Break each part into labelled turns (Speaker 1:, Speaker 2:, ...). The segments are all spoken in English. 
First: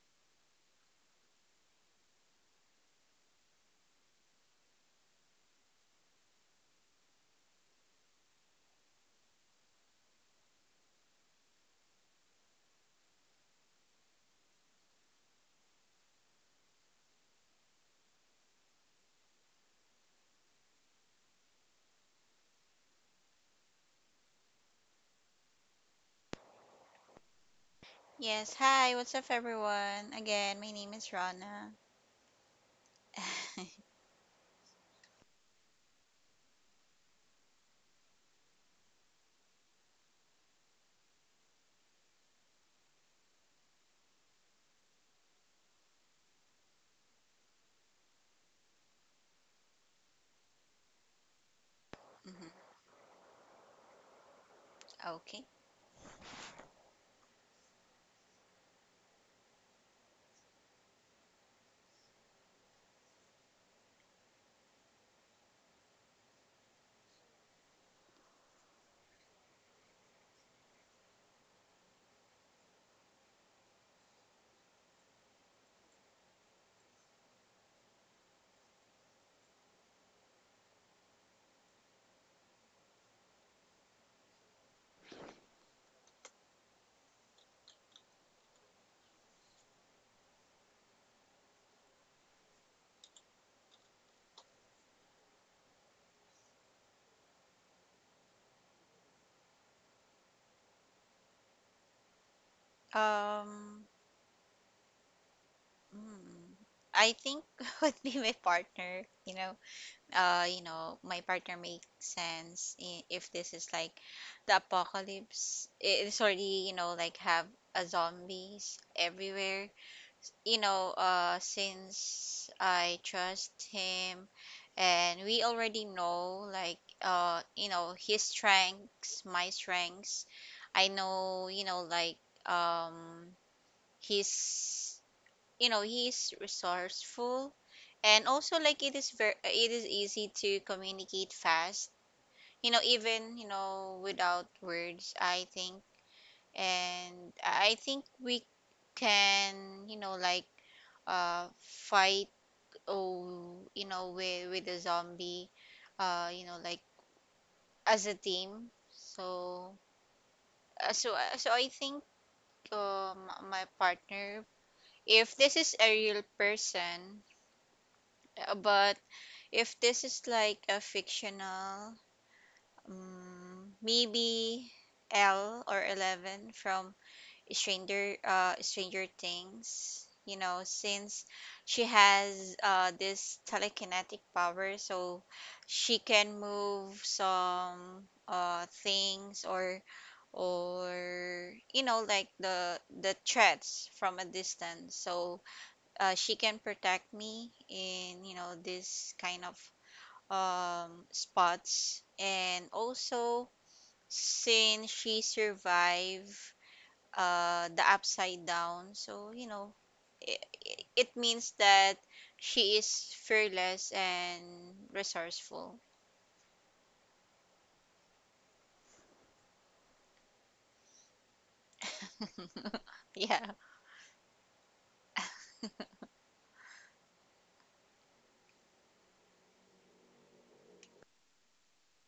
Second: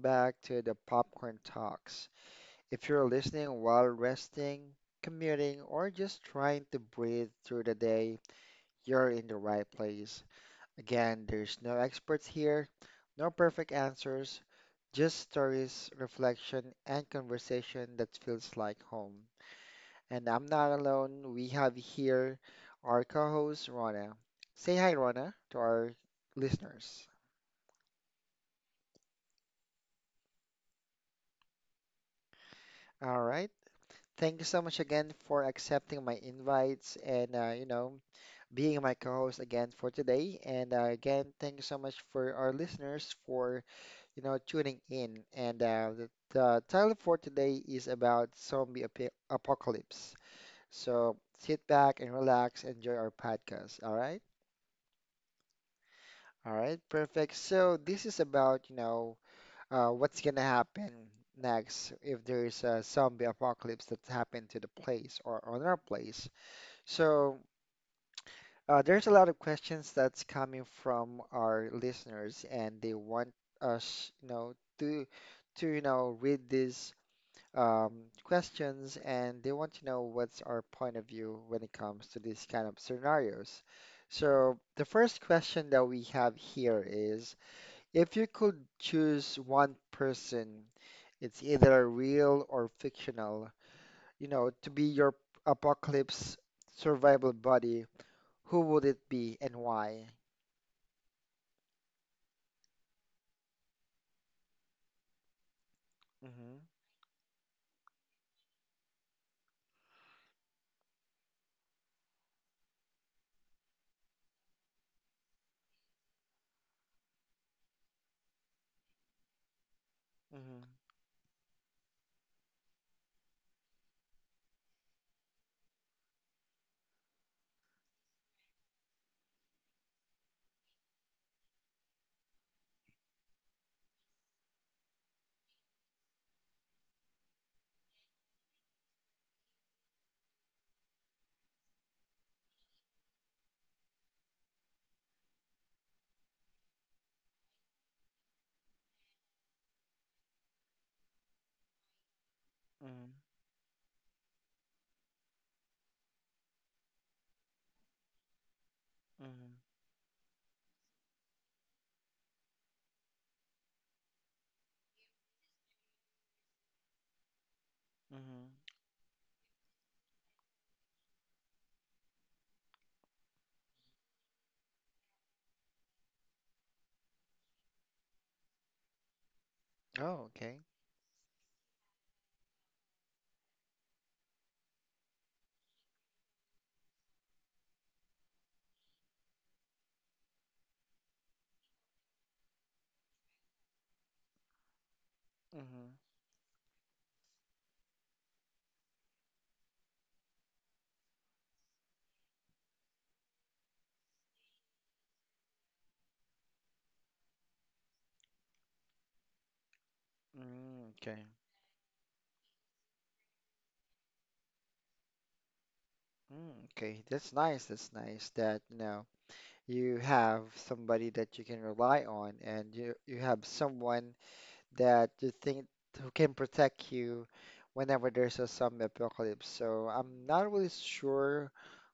Speaker 1: back to the Popcorn Talks. If you're listening while resting, commuting, or just trying to breathe through the day, you're in the right place. Again, there's no experts here, no perfect answers, just stories, reflection, and conversation that feels like home. And I'm not alone, we have here our co host, Rona. Say hi, Rona, to our listeners.
Speaker 2: Yes, hi, what's up everyone? Again, my name is Rana.
Speaker 1: All right. Thank you so much again for accepting my invites and you know being my co-host again for today. And again, thank you so much for our listeners for you know tuning in. And the title for today is about zombie ap apocalypse. So sit back and
Speaker 2: Mhm.
Speaker 1: relax, enjoy our podcast.
Speaker 2: Okay.
Speaker 1: All right, perfect. So this is about what's gonna happen next if there's a zombie apocalypse that's happened to the place or on our place. So, there's a lot of questions that's coming from our listeners, and they want us, you know, to to you know read these um, questions, and they want to know what's our point of view when it comes to these kind of scenarios. So, the first question that we have here is, if you could choose one person, it's either real or fictional, you know, to be your apocalypse survival buddy, who would it be and why?
Speaker 2: Um, mm,
Speaker 1: Mm-hmm.
Speaker 2: I think would be my partner. My partner makes sense, if this is like the apocalypse. It's already, like have a zombies everywhere. you
Speaker 1: Mm-hmm.
Speaker 2: know, uh, since I trust him, and we already know, like, his strengths, my strengths. I know, like, um, he's, he's resourceful. And also, like, it is easy to communicate fast. Even, without words, I think, and I think we can, like fight,
Speaker 1: Mm-hmm.
Speaker 2: with the zombie, like as a team.
Speaker 1: Mm-hmm.
Speaker 2: So I think, my partner, if this is a real person.
Speaker 1: Mm-hmm.
Speaker 2: But if this is like a fictional, maybe L or 11 from Stranger Things, you
Speaker 1: Oh,
Speaker 2: know,
Speaker 1: okay.
Speaker 2: since she has this telekinetic power, so she can move some things, or, like the threats from a distance. So
Speaker 1: Mm-hmm.
Speaker 2: she can protect me in, you know, this kind of spots. And also, since she survived, the Upside Down. So, you know, it,
Speaker 1: Mm,
Speaker 2: it
Speaker 1: okay.
Speaker 2: means that she is fearless and resourceful.
Speaker 1: Mm, okay, that's nice. That's nice that, you know, you have somebody that you can rely on, and you
Speaker 2: Yeah.
Speaker 1: have someone that you think who can protect you whenever there's a zombie apocalypse. So I'm not really sure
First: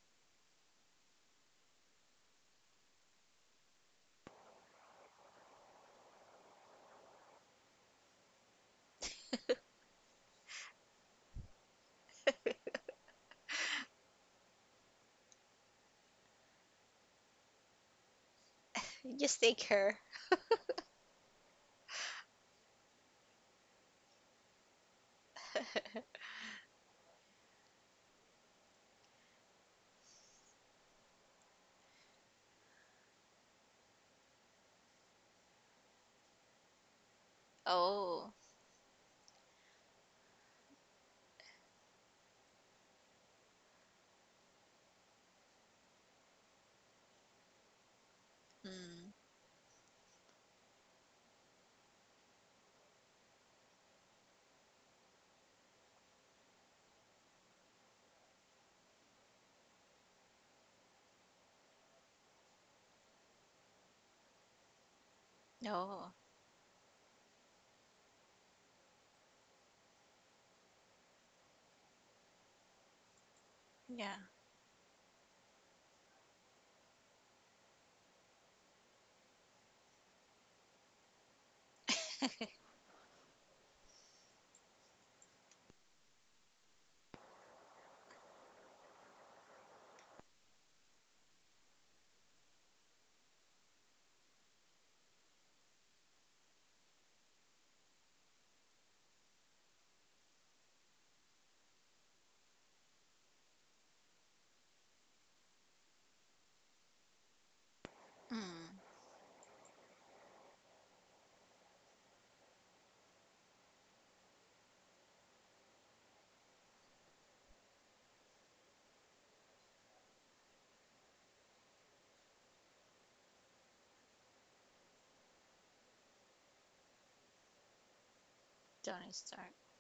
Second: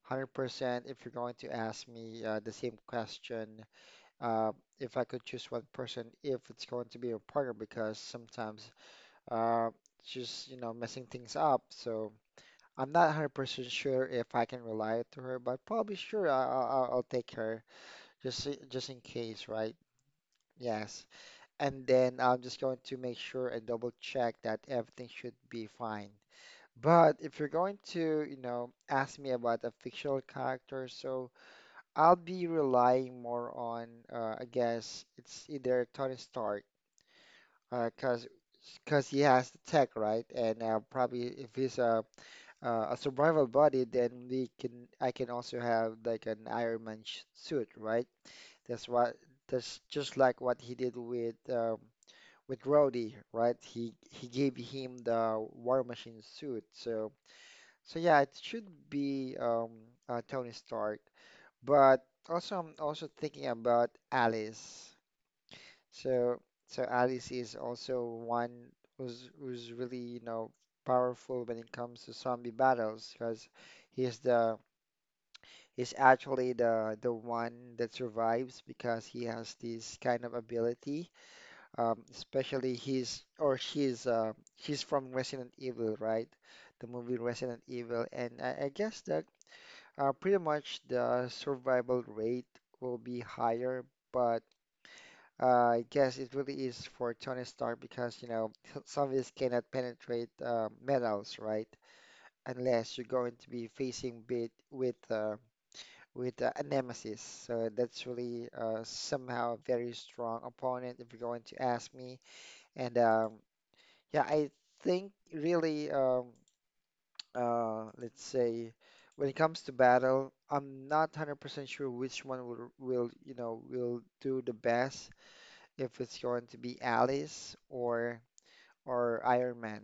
Speaker 1: 100% if you're going to ask me the same question, uh, if I could choose one person, if it's going to be a partner, because sometimes uh, she's, you know, messing things up. So I'm not 100% sure if I can rely to her, but probably sure I'll take her just in
Speaker 2: Just
Speaker 1: case,
Speaker 2: take
Speaker 1: right?
Speaker 2: her.
Speaker 1: Yes. And then I'm just going to make sure and double check that everything should be fine. But if you're going to, you know, ask me about a fictional character, so I'll be relying more on, I guess it's either Tony Stark. Uh, cause,
Speaker 2: Oh.
Speaker 1: cause he has the tech, right? And probably if he's a survival body, then we can I can also have like an Iron Man sh suit, right? That's
Speaker 2: Mm.
Speaker 1: what that's just like what he did with Rhodey, right? He gave him the War Machine suit. So so yeah, it should be Tony Stark. But also I'm also thinking about Alice.
Speaker 2: Oh.
Speaker 1: So so Alice is also one who's really, you know, powerful when it comes to zombie battles because he's
Speaker 2: Yeah.
Speaker 1: the he's actually the one that survives because he has this kind of ability. Especially he's or she's from Resident Evil, right? The movie Resident Evil, and I guess that pretty much the survival rate will be higher, but I guess it really is for Tony Stark because, you know, some of us cannot penetrate metals, right? Unless you're going to be facing bit with a nemesis. So that's really
Speaker 2: Mm.
Speaker 1: somehow a very strong opponent if you're going to ask me. And yeah, I think really, let's say, when it comes to battle, I'm not 100% sure which one you know, will do the best if it's going to be Alice
Speaker 2: Tony
Speaker 1: or
Speaker 2: Stark.
Speaker 1: Iron Man.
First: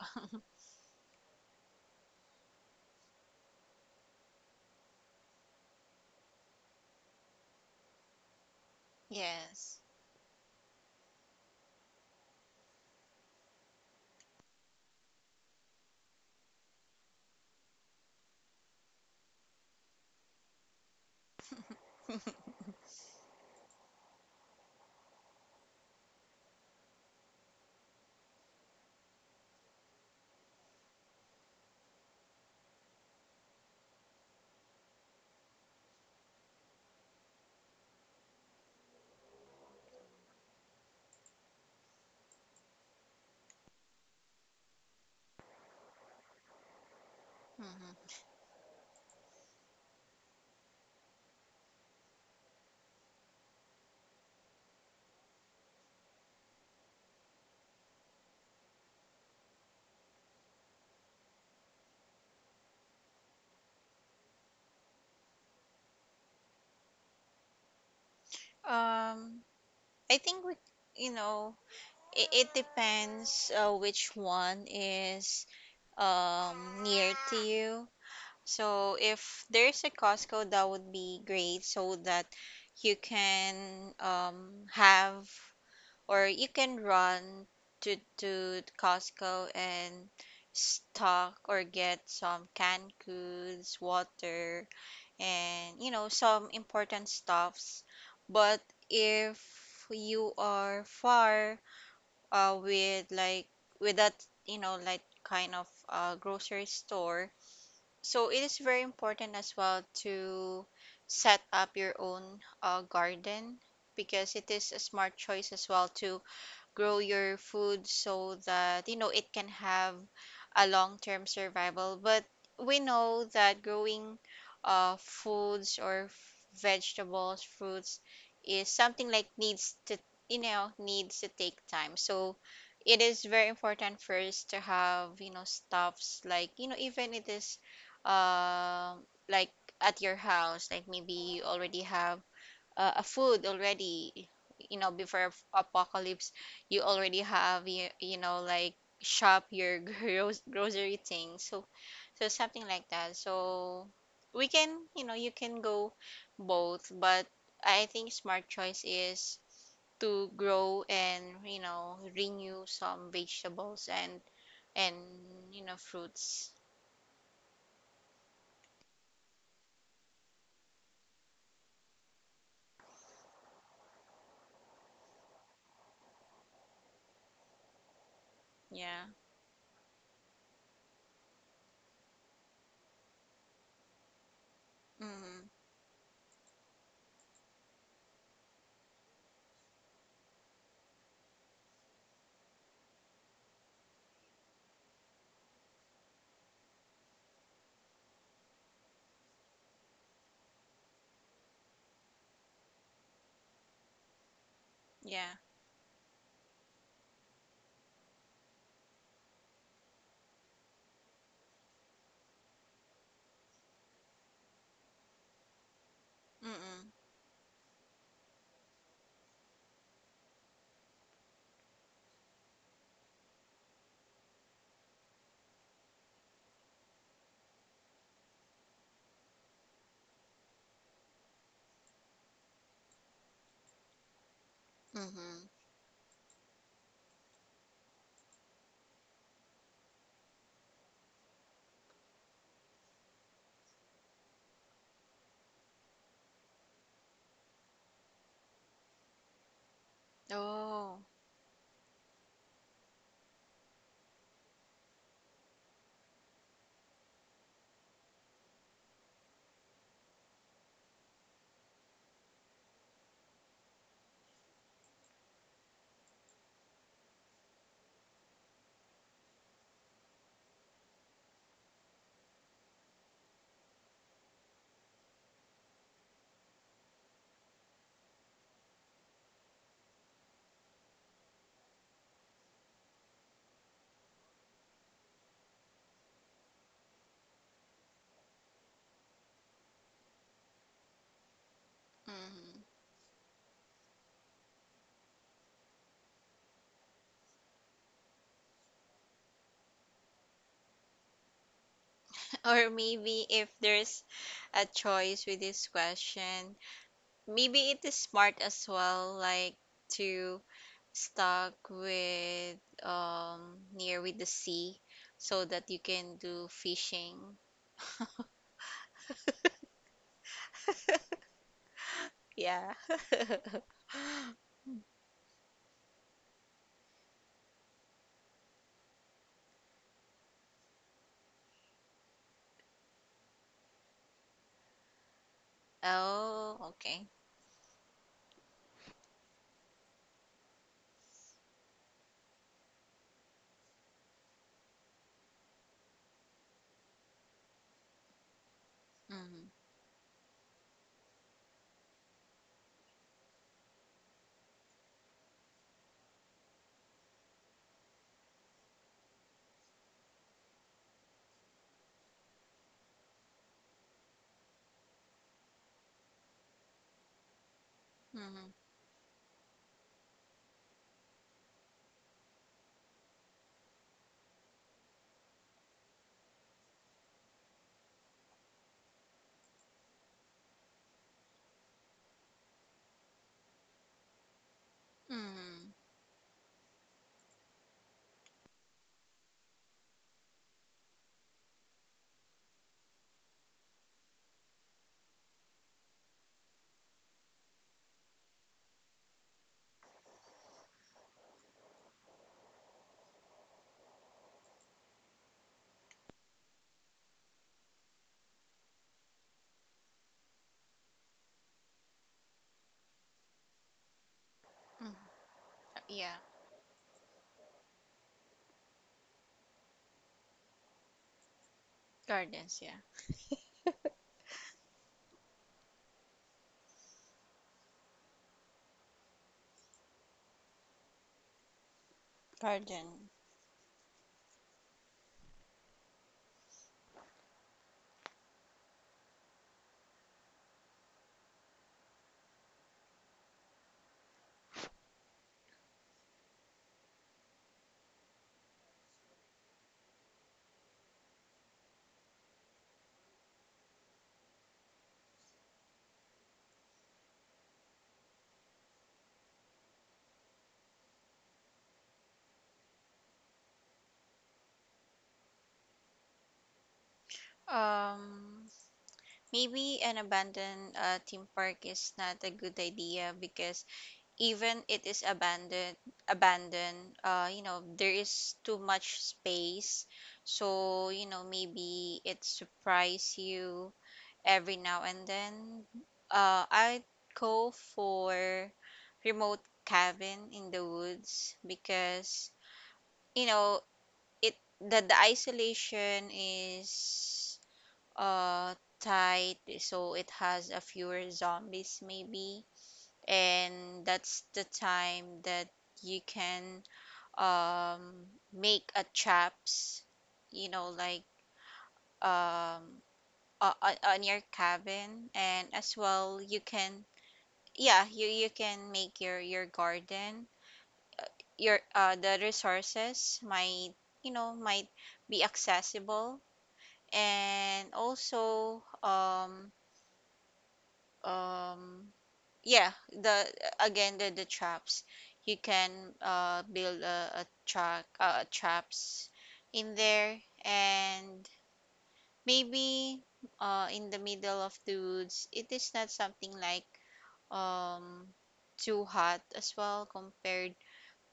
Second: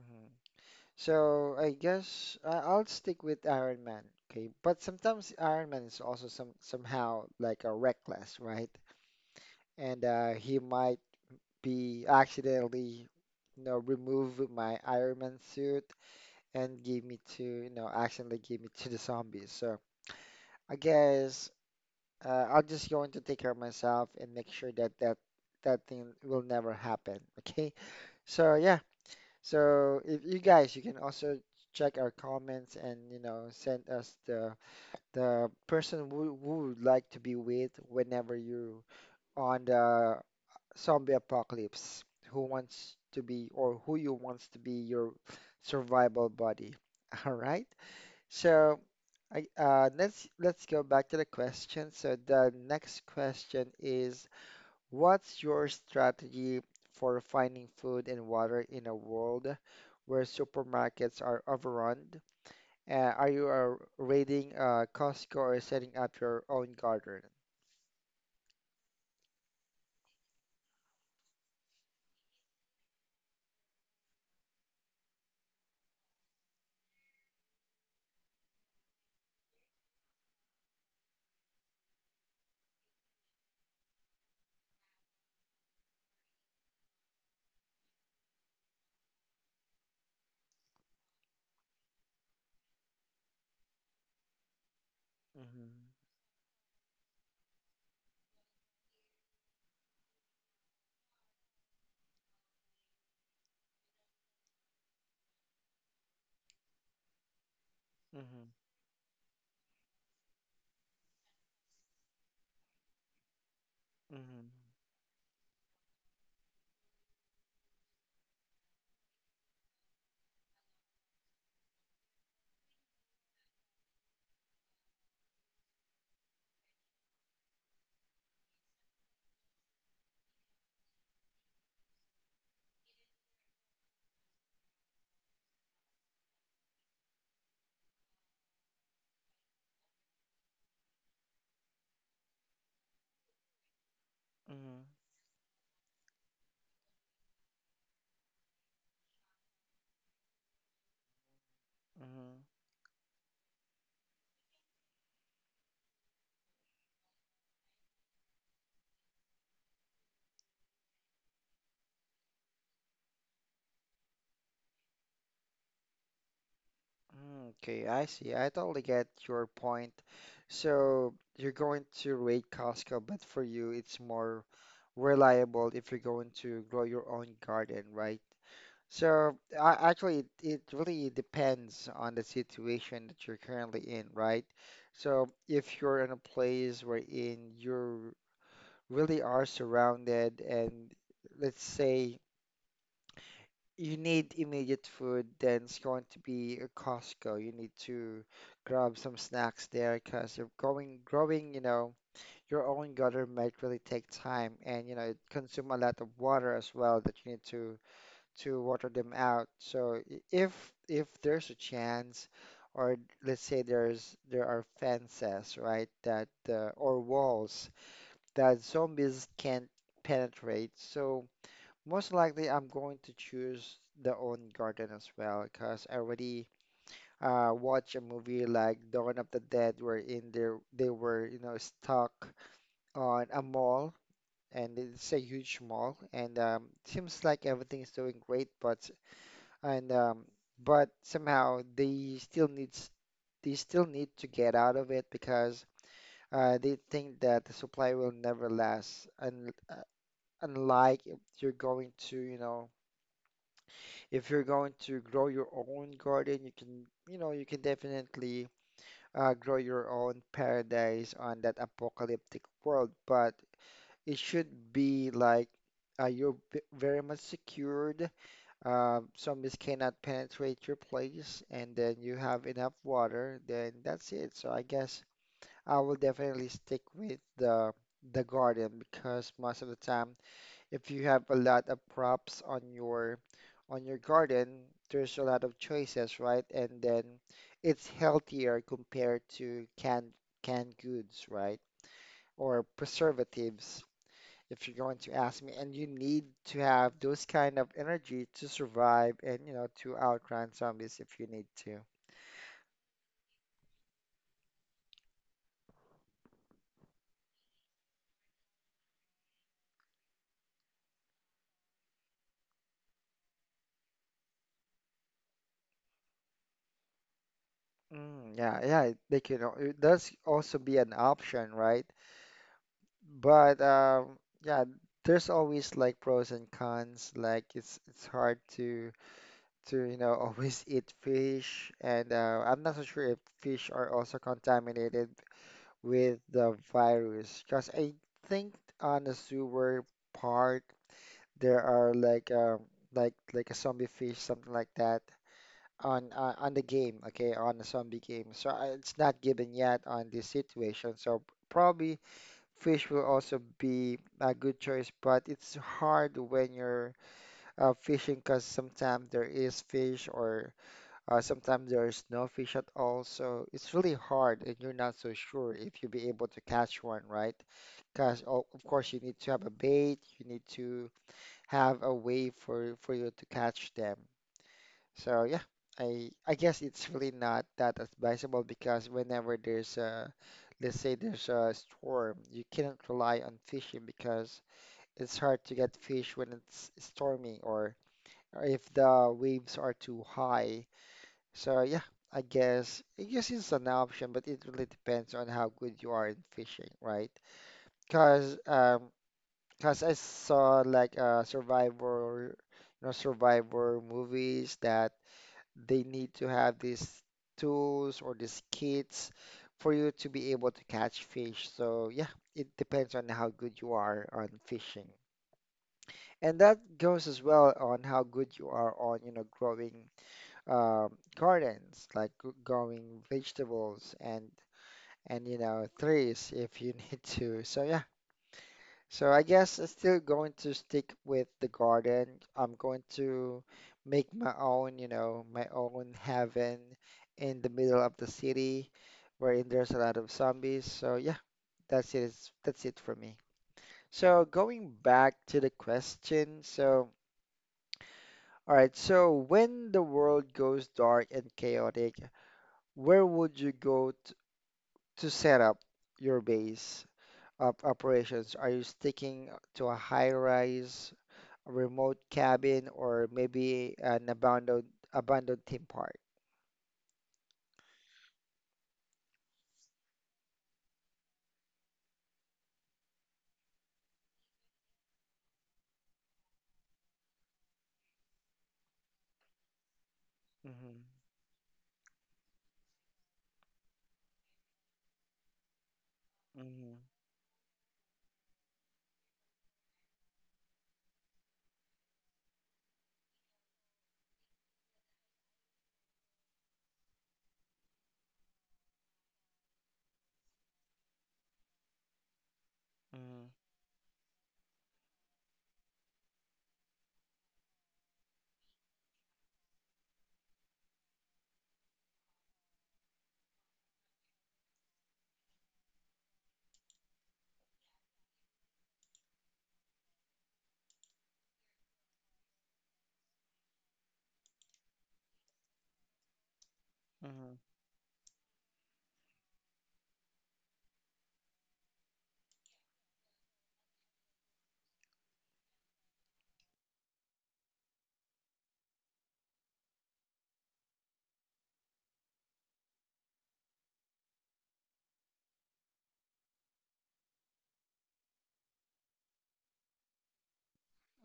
Speaker 1: Mhm. So I guess I'll stick with Iron Man. Okay, but sometimes Iron Man is also somehow like a reckless, right?
Speaker 2: Yes.
Speaker 1: And he might be accidentally, you know, remove my Iron Man suit and give me to, you know, accidentally give me to the zombies. So I guess I'm just going to take care of myself and make sure that that thing will never happen. Okay. So yeah, so if you guys, you can also check our comments and you know send us the person who would like to be with whenever you're on the zombie apocalypse. Who wants to be or who you wants to be your survival buddy? All right.
Speaker 2: Mhm.
Speaker 1: So I, let's go back to the question. So the next question is, what's your strategy for finding food and water in a world where supermarkets are overrun? Are you raiding Costco or setting up your own garden?
Speaker 2: Um, I think you know, it depends, which one is near to you. So if there's a Costco, that would be great, so that you can, have, or you can run to Costco and stock or get some canned goods, water, and
Speaker 1: Mm-hmm.
Speaker 2: some important stuffs. But if you are far, with like with that, like kind of grocery store, so it
Speaker 1: Mm-hmm.
Speaker 2: is very important as well to set up your own, garden, because
Speaker 1: Mm-hmm.
Speaker 2: it is a smart choice as well to grow your food, so that it can have a long-term survival. But we know that growing foods or vegetables, fruits is something like needs to, needs to take time. So it is very important first to have, stuffs like, even it is, um like at your house, like maybe you already have a food already,
Speaker 1: Mm-hmm.
Speaker 2: before apocalypse, you already have, like shop your grocery thing, so something like that. So we can, you can go both. But I think smart choice is to grow and, renew some vegetables, and fruits.
Speaker 1: Mm-hmm. Okay, I see. I totally get your point. So you're going to raid Costco, but for you, it's more reliable if you're going to grow your own garden, right?
Speaker 2: Yeah.
Speaker 1: So I, actually, it really depends on the situation that you're currently in, right? So
Speaker 2: Mm.
Speaker 1: if you're in a place wherein you really are surrounded and let's say you need immediate food, then it's going to be a Costco. You need to grab some snacks there because you're going growing, you know, your own garden might really take time and you know, it
Speaker 2: Yeah.
Speaker 1: consume a lot of water as well that you need to water them out. So if there's a chance, or let's say there are fences, right, that
Speaker 2: Mm. Mm.
Speaker 1: or walls that zombies can't penetrate. So most likely I'm going to choose the own garden as well, because I already watched a movie like Dawn of the Dead, wherein they were you know stuck on a mall. And it's a
Speaker 2: Mm.
Speaker 1: huge mall, and seems like everything is doing great, but and but somehow they still need to get out of it because they think that the supply will never last and
Speaker 2: Oh.
Speaker 1: unlike if you're going to you know if you're going to grow your own garden you can you know you can definitely grow your own paradise on that apocalyptic world, but it should be like you're very much secured. Some zombies cannot penetrate your place, and then you have enough water, then that's it. So I guess I will definitely stick with the garden, because most of the time, if you have a lot of props on your garden, there's a lot of choices, right? And then it's healthier compared to canned goods, right?
Speaker 2: Mm.
Speaker 1: Or preservatives if you're going to ask me. And you need to have those kind of energy to survive and, you know, to outrun zombies if you need to.
Speaker 2: Or maybe if there's a choice with this question, maybe it is smart as well, like to stuck with, near with the sea, so that you can do fishing.
Speaker 1: Mm, yeah, yeah, they can. It does also be an option, right?
Speaker 2: Yeah.
Speaker 1: But yeah, there's always like pros and cons. Like it's hard to you know always eat fish, and I'm not so sure if fish are also contaminated with
Speaker 2: Oh,
Speaker 1: the
Speaker 2: okay.
Speaker 1: virus. Because I think on the sewer part there are like a zombie fish something like that on the game, okay, on the zombie game, so it's not
Speaker 2: Mm-hmm.
Speaker 1: given yet on this situation so probably fish will also be a good choice, but it's hard when you're fishing because sometimes there is fish or sometimes there is no fish at all so it's really hard and you're not so sure if you'll be able to catch one, right? Because
Speaker 2: Mm-hmm.
Speaker 1: of course you need to have a bait, you need to have a way for you to catch them. So yeah, I guess it's really not that advisable because whenever there's a, let's say there's a storm, you cannot rely on fishing because it's hard to
Speaker 2: Mm-hmm.
Speaker 1: get fish when it's stormy or if the waves are too high. So yeah, I guess it's an option, but it really depends on how good you are in fishing, right? Because because I saw like Survivor, you know, Survivor movies that they need to have these tools or these kits for you to be able to catch fish. So yeah, it depends on how good you are on fishing.
Speaker 2: Mm-hmm. Yeah.
Speaker 1: And that goes as well on how good you are on, you know, growing gardens, like
Speaker 2: Gardens, yeah.
Speaker 1: growing vegetables and you know trees if you need to. So yeah, so I guess I'm still going to stick with the garden. I'm going
Speaker 2: Garden.
Speaker 1: to make my own, you know, my own heaven in the middle of the city wherein there's a lot of zombies. So yeah, that's it. That's it for me. So going back to the question. So, all right. So when the world goes dark and chaotic, where would you go to set up your base of operations? Are you sticking to a high rise, a remote cabin, or maybe an abandoned theme park?
Speaker 2: Um, Maybe an abandoned, theme park is not a good idea, because even it is abandoned, there is too much space,
Speaker 1: Mm-hmm.
Speaker 2: so maybe it surprise you every now and then. uh
Speaker 1: Mm-hmm.
Speaker 2: i go for remote cabin in the woods, because, you know it the isolation is uh tight, so it has a fewer zombies maybe.
Speaker 1: Mm-hmm.
Speaker 2: And that's the time that you can, um, make a traps, like, um, on your cabin. And as well you can, yeah, you can make your garden. Your The resources might, might be accessible.
Speaker 1: Mm-hmm.
Speaker 2: And also, um, yeah, the again, the traps, you can build a track traps in there. And maybe, in the middle of the woods, it is not something like um too hot as well compared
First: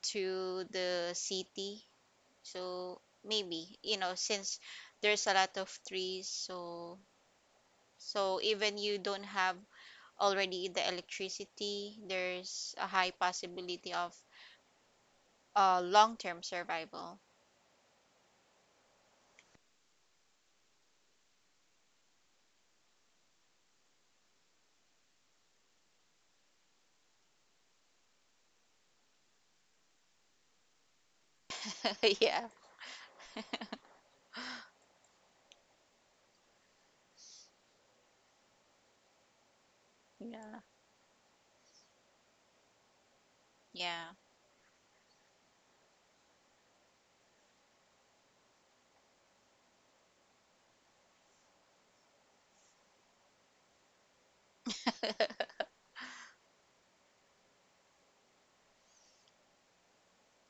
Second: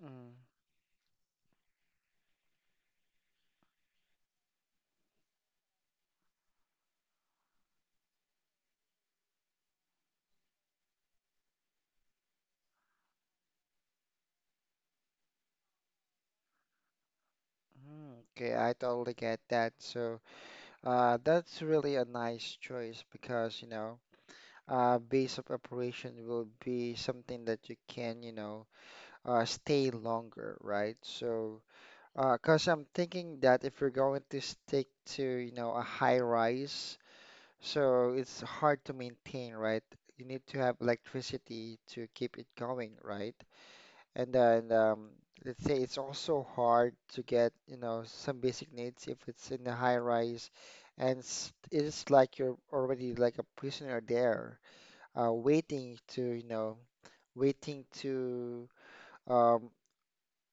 Speaker 2: to the city. So maybe, since there's a lot of trees, so even you don't have already the electricity, there's a high possibility of long-term survival.
Speaker 1: Mm-hmm. Okay, I totally get that. So, that's really a nice choice because, you know, base of operation will be something that you can, you know, stay longer, right?
Speaker 2: Yeah.
Speaker 1: 'Cause I'm thinking that if you're going to stick to, you know, a high rise, so it's hard to maintain, right? You need to
Speaker 2: Yeah.
Speaker 1: have electricity to keep it going, right?
Speaker 2: Yeah.
Speaker 1: And then let's say it's also hard to get, you know, some basic needs if it's in a high rise, and it's like you're already like a prisoner there, waiting to, you know, waiting to, um,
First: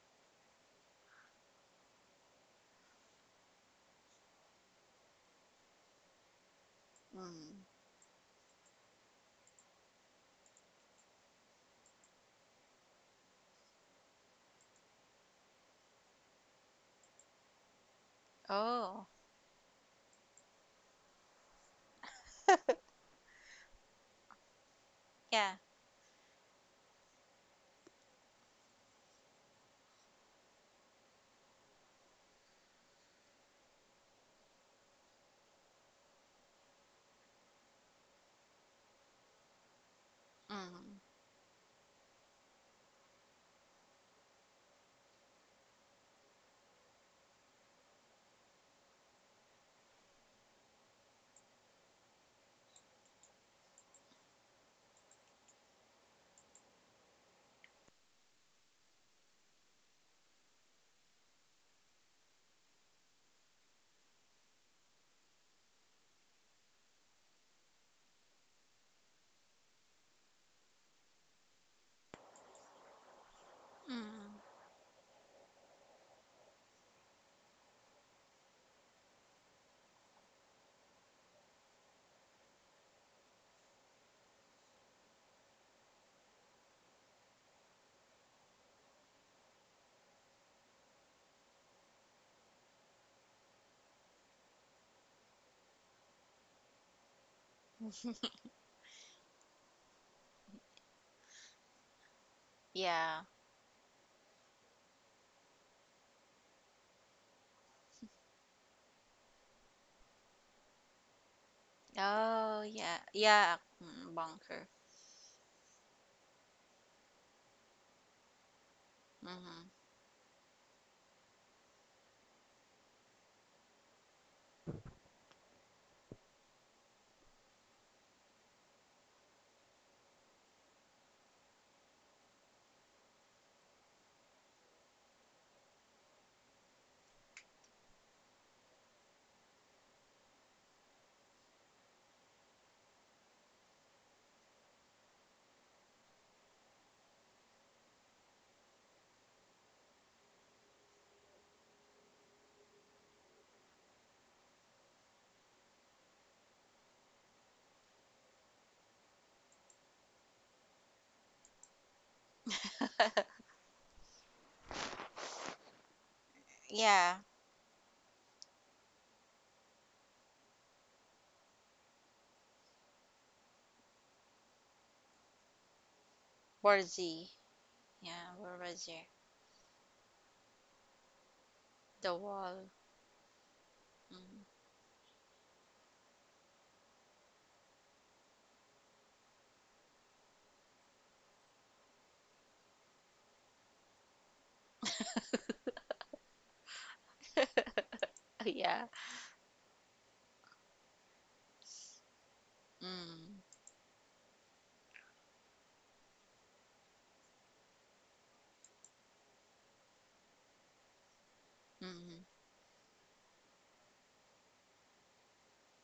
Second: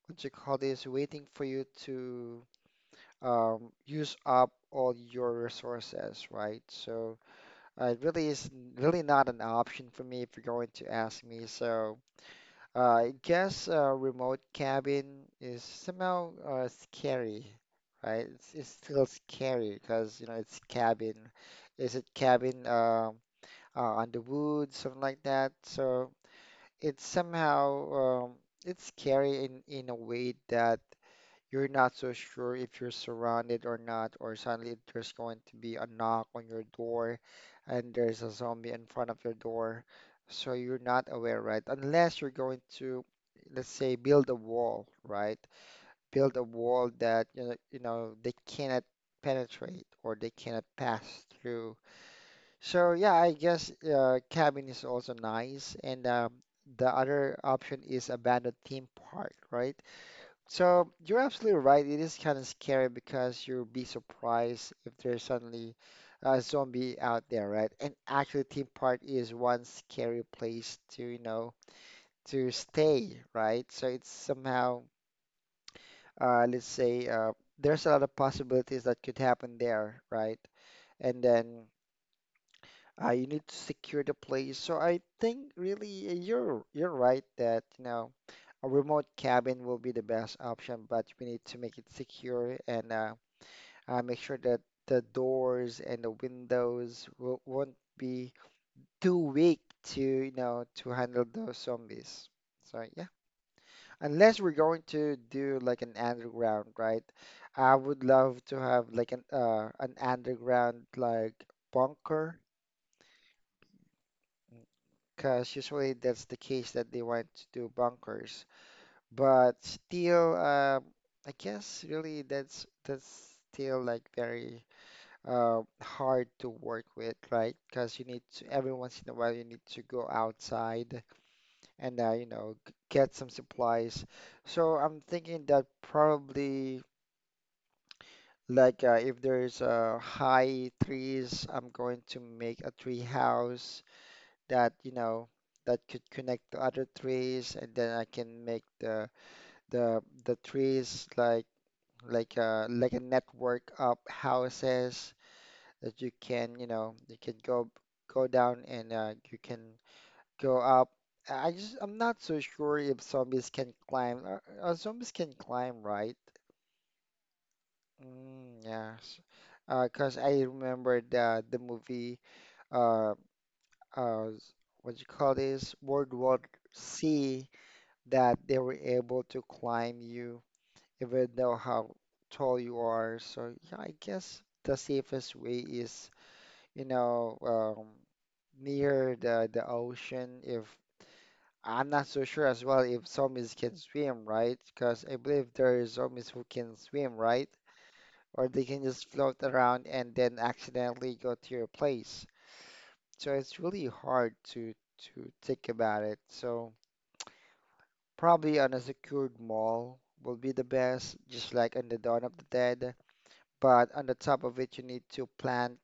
Speaker 1: what you call this, waiting for you to use up all your resources, right? So.
Speaker 2: Mm.
Speaker 1: It really is really not an option for me if you're going to ask me. So uh, I guess remote cabin is somehow scary, right? It's still
Speaker 2: Oh,
Speaker 1: scary because you know it's cabin. Is it cabin on the woods, something like that?
Speaker 2: yeah.
Speaker 1: So it's somehow it's scary in a way that you're not so sure if you're surrounded or not, or suddenly there's going to be a knock on your door and there's a zombie in front of your door. So you're
Speaker 2: Mm.
Speaker 1: not aware, right? Unless you're going to, let's say, build a wall, right? Build a wall that, you know, they cannot penetrate or they cannot pass through. So yeah, I guess cabin is also nice. And the other option is abandoned theme park, right? So you're absolutely right. It is kind of scary because you'll be surprised if there's suddenly a zombie out there, right? And actually, theme park is one scary place to, you know, to stay, right? So it's
Speaker 2: Mm.
Speaker 1: somehow, let's say, there's a lot of possibilities that could happen there, right? And then you need to secure the place. So I think really you're right that, you know, a remote cabin will be the best option, but we need to make it secure and make sure that the doors and the windows won't be too weak to, you know, to handle those zombies. So yeah,
Speaker 2: Yeah.
Speaker 1: unless we're going to do like an underground, right? I would love to have like an underground like bunker,
Speaker 2: Oh, yeah. Yeah. Mm, bunker.
Speaker 1: because usually that's the case that they want to do bunkers. But
Speaker 2: Mm-hmm.
Speaker 1: still, I guess really that's still like very hard to work with, right? Because you need to, every once in a while, you need to go outside and, you know, get some supplies. So I'm thinking that probably, like, if there's high trees, I'm going to make a tree house that, you know, that could connect to other trees, and then I can make the trees like like a network of houses that you can, you know, you can go down and you can go up. I'm not so sure if zombies can climb. Zombies can climb, right?
Speaker 2: Yeah.
Speaker 1: Mm, yes. 'Cause I remember the movie uh uh s- what you call this, World War
Speaker 2: Warzy.
Speaker 1: C,
Speaker 2: Yeah,
Speaker 1: that they were
Speaker 2: Warzy.
Speaker 1: able to climb you even though how
Speaker 2: The
Speaker 1: tall
Speaker 2: wall.
Speaker 1: you are. So yeah, I guess
Speaker 2: Mm.
Speaker 1: the safest way is you know um near the ocean if I'm not so sure as well if zombies can swim, right? Because I believe there are zombies who can swim, right? Or they can
Speaker 2: Yeah.
Speaker 1: just float around and then accidentally go to your place. So
Speaker 2: Mm.
Speaker 1: it's really hard to think about it. So probably on a secured mall will be the best, just like on the Dawn
Speaker 2: Mm.
Speaker 1: of the Dead. But on the top of it, you need to plant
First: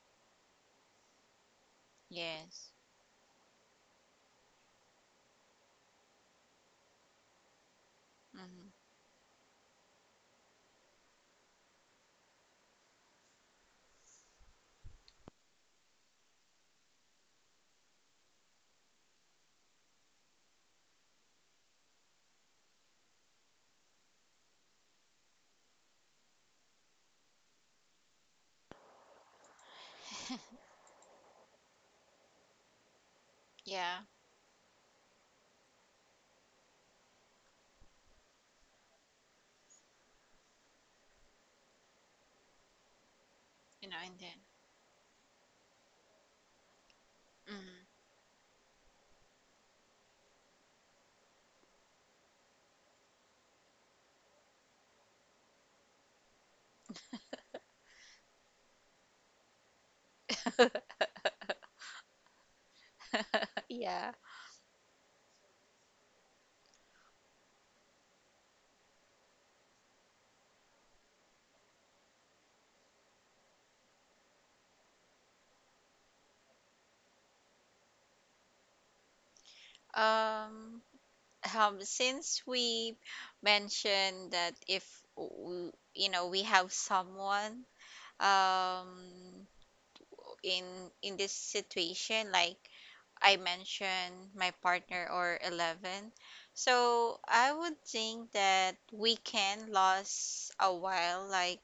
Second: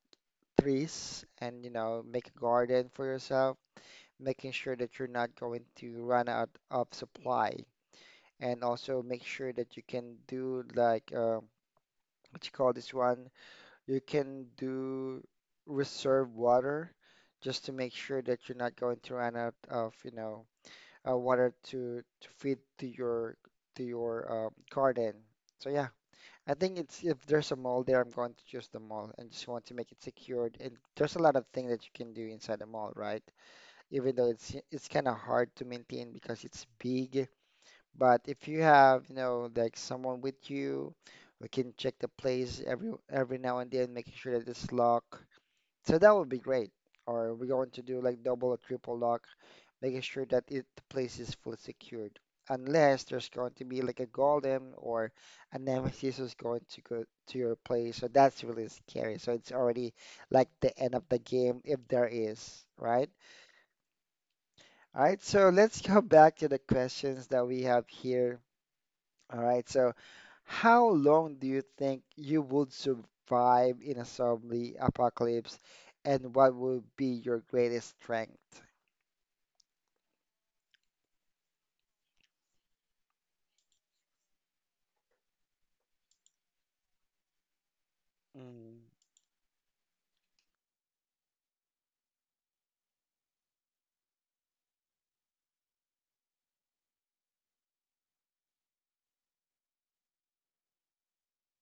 Speaker 1: trees and you know make a
Speaker 2: Yes.
Speaker 1: garden for yourself making sure that you're not going to run out of supply. And
Speaker 2: Mm.
Speaker 1: also make sure that you can do like what you call this one, you can do reserve water just to make sure that you're not going to run out of, you know, water to feed to your garden. So yeah, I think it's if there's a mall there, I'm going to choose the mall and just want to make it secured. And there's a lot of things that you can do inside the mall, right?
Speaker 2: Yeah.
Speaker 1: Even though it's kind of hard to maintain because it's big. But if you have, you know, like someone with you, we can check the place every now and
Speaker 2: You
Speaker 1: then,
Speaker 2: know,
Speaker 1: making
Speaker 2: and
Speaker 1: sure
Speaker 2: then.
Speaker 1: that it's locked. So that would be great. Or we're going to
Speaker 2: Mm.
Speaker 1: do like double or triple lock, making sure that it the place is fully secured. Unless there's going to be like a golem or a nemesis who's going to go to your place. So that's really scary. So it's already like the end of the game if there is, right?
Speaker 2: Yeah.
Speaker 1: All right, so let's go back to the questions that we have here. All right, so how long do you think you would survive in a zombie apocalypse, and what would be your greatest strength?
Speaker 2: Um. Since we mentioned that if, we have someone,
Speaker 1: Mm,
Speaker 2: um in in this situation, like I mentioned, my partner or 11. So I would think that we can last a while, like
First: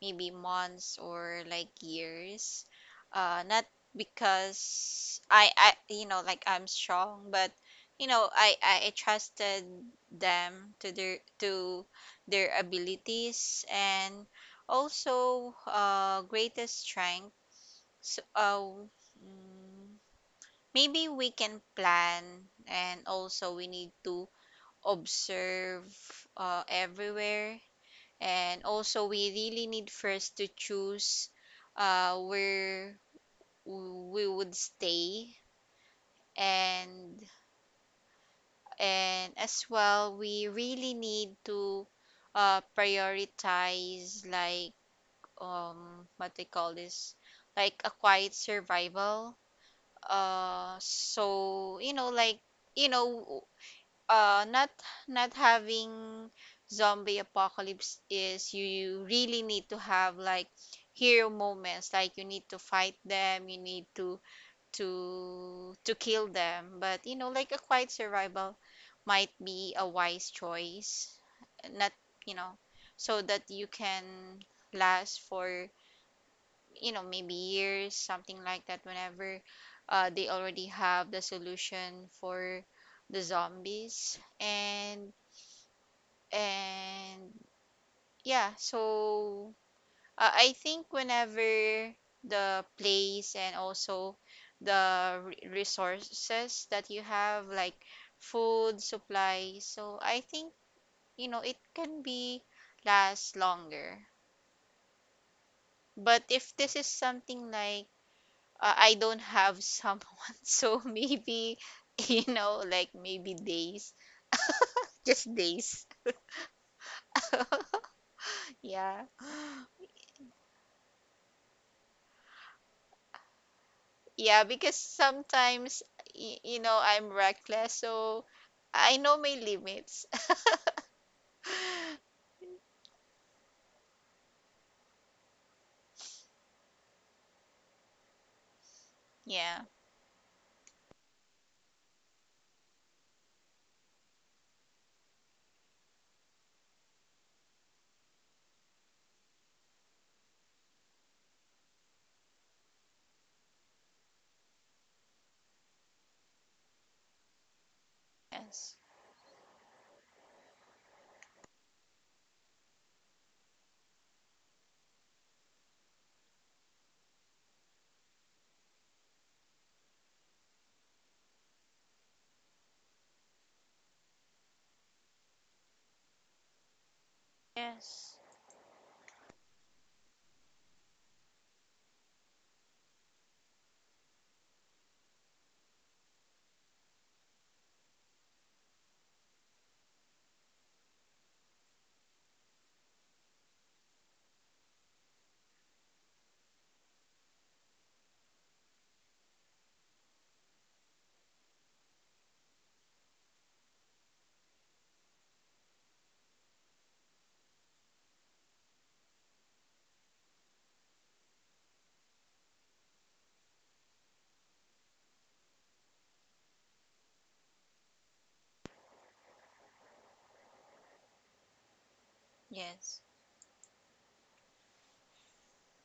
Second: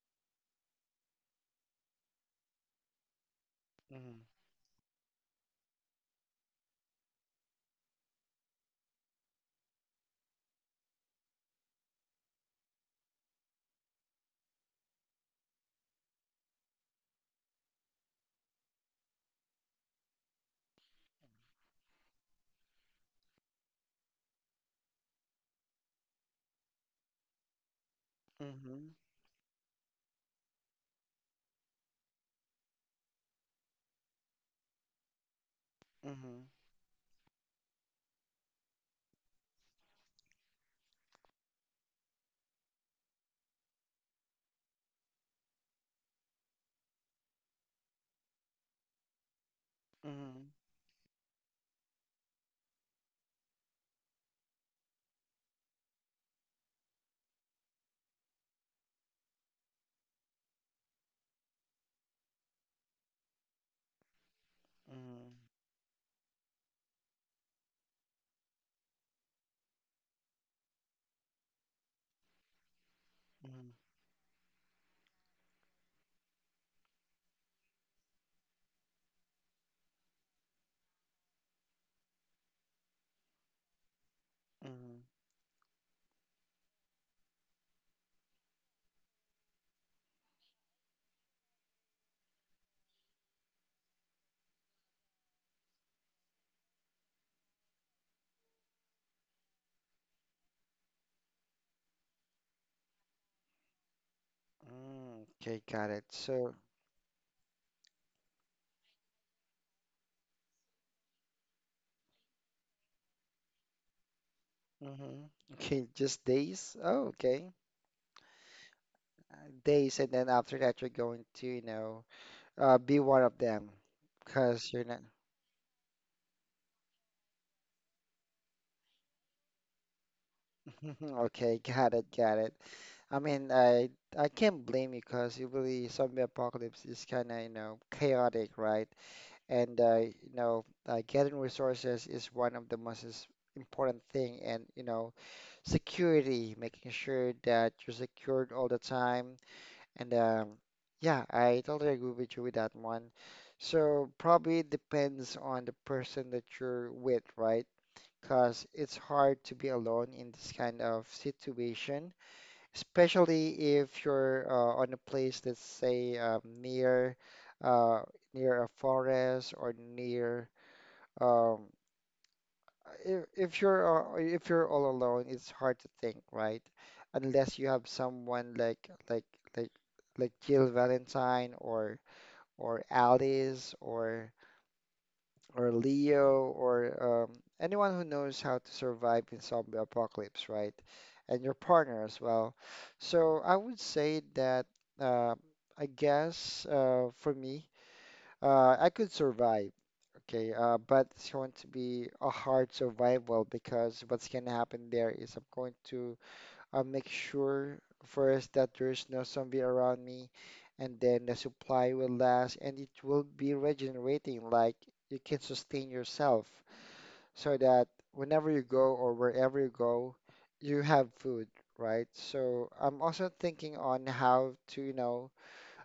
Speaker 2: maybe months or like years. Not
Speaker 1: mm,
Speaker 2: because I, like I'm strong, but, I trusted them to their abilities, and also greatest strength. So, uh, mm, Maybe we can plan, and also we need to observe, everywhere, and
Speaker 1: mhm,
Speaker 2: also we really need first to choose, where we would stay.
Speaker 1: mhm,
Speaker 2: And and as well we really need to, prioritize like, what they call this, like a quiet survival.
Speaker 1: mhm,
Speaker 2: So, like, you know uh not not having zombie apocalypse is, you really need to have like hero moments, like you need to fight them, you need to
Speaker 1: mhm,
Speaker 2: to kill them. But, like a quiet survival might be a wise choice. Not, you know so that you
Speaker 1: mhm,
Speaker 2: can last for, maybe years, something like that, whenever, they already have the solution for the zombies.
Speaker 1: mhm,
Speaker 2: And and yeah so uh, i think, whenever the place and also the resources that you have like food supplies, so I think, it can be last longer.
Speaker 1: mm. Okay, got it.
Speaker 2: But
Speaker 1: So,
Speaker 2: if this is something like, I don't have someone, so maybe like maybe days.
Speaker 1: mhm.
Speaker 2: Just days.
Speaker 1: Okay, just days? Oh, okay.
Speaker 2: Yeah.
Speaker 1: Uh, Days, and then after that, you're going to, you know, be one of them
Speaker 2: Yeah,
Speaker 1: because
Speaker 2: because
Speaker 1: you're not.
Speaker 2: sometimes, I'm reckless, so I know my limits.
Speaker 1: Okay, got it, got it. I mean, I can't blame you because you usually zombie apocalypse is kind of, you know, chaotic, right?
Speaker 2: Yeah.
Speaker 1: And you know, getting resources is one of the most important thing, and you know, security, making sure that you're secured all the time. And yeah, I totally agree with you with that one. So probably it depends on the person that you're with, right? Because
Speaker 2: Yes.
Speaker 1: it's hard to be alone in this kind of situation, especially if you're on a place that's say near uh, near a forest or near um, if you're all alone, it's hard to think, right? Unless you have
Speaker 2: Yes.
Speaker 1: someone like like Jill Valentine or Alice or Leo or anyone who knows how to survive in zombie apocalypse, right? And your partner as well. So I would say that uh, I guess for me, I could survive. Okay, but it's going to be a hard survival because what's going to happen there is I'm going to I'll make sure first that there's no zombie around me, and then the supply will last and it will be regenerating. Like you can sustain yourself so that whenever you go or wherever you go, you have food, right? So
Speaker 2: Yes.
Speaker 1: I'm also thinking on how to, you know,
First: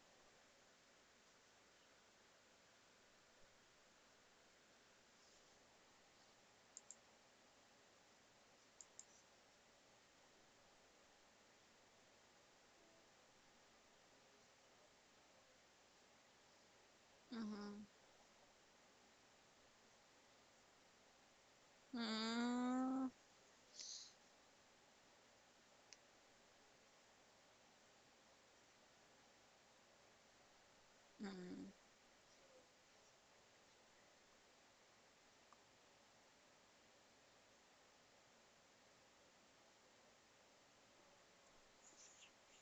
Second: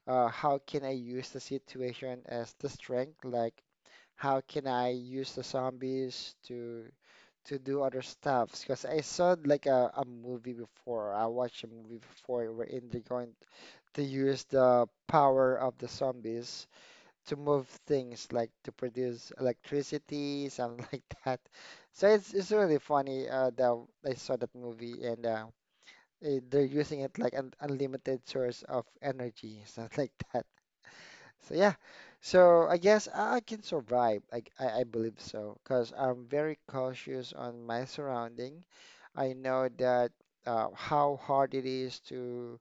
Speaker 1: how can I use the situation as the strength? Like, how can I use the zombies to do other stuff because I saw like a movie before. I watched a movie before wherein they're going to use the power of the zombies to move
Speaker 2: Mhm.
Speaker 1: things like to produce electricity, something like that. So it's really
Speaker 2: Mm.
Speaker 1: funny that I saw that movie and they're using it like an unlimited source of energy, something like that. So
Speaker 2: Mhm.
Speaker 1: yeah, so I guess I can survive. I believe so because I'm very cautious on my surroundings. I know that how hard it is to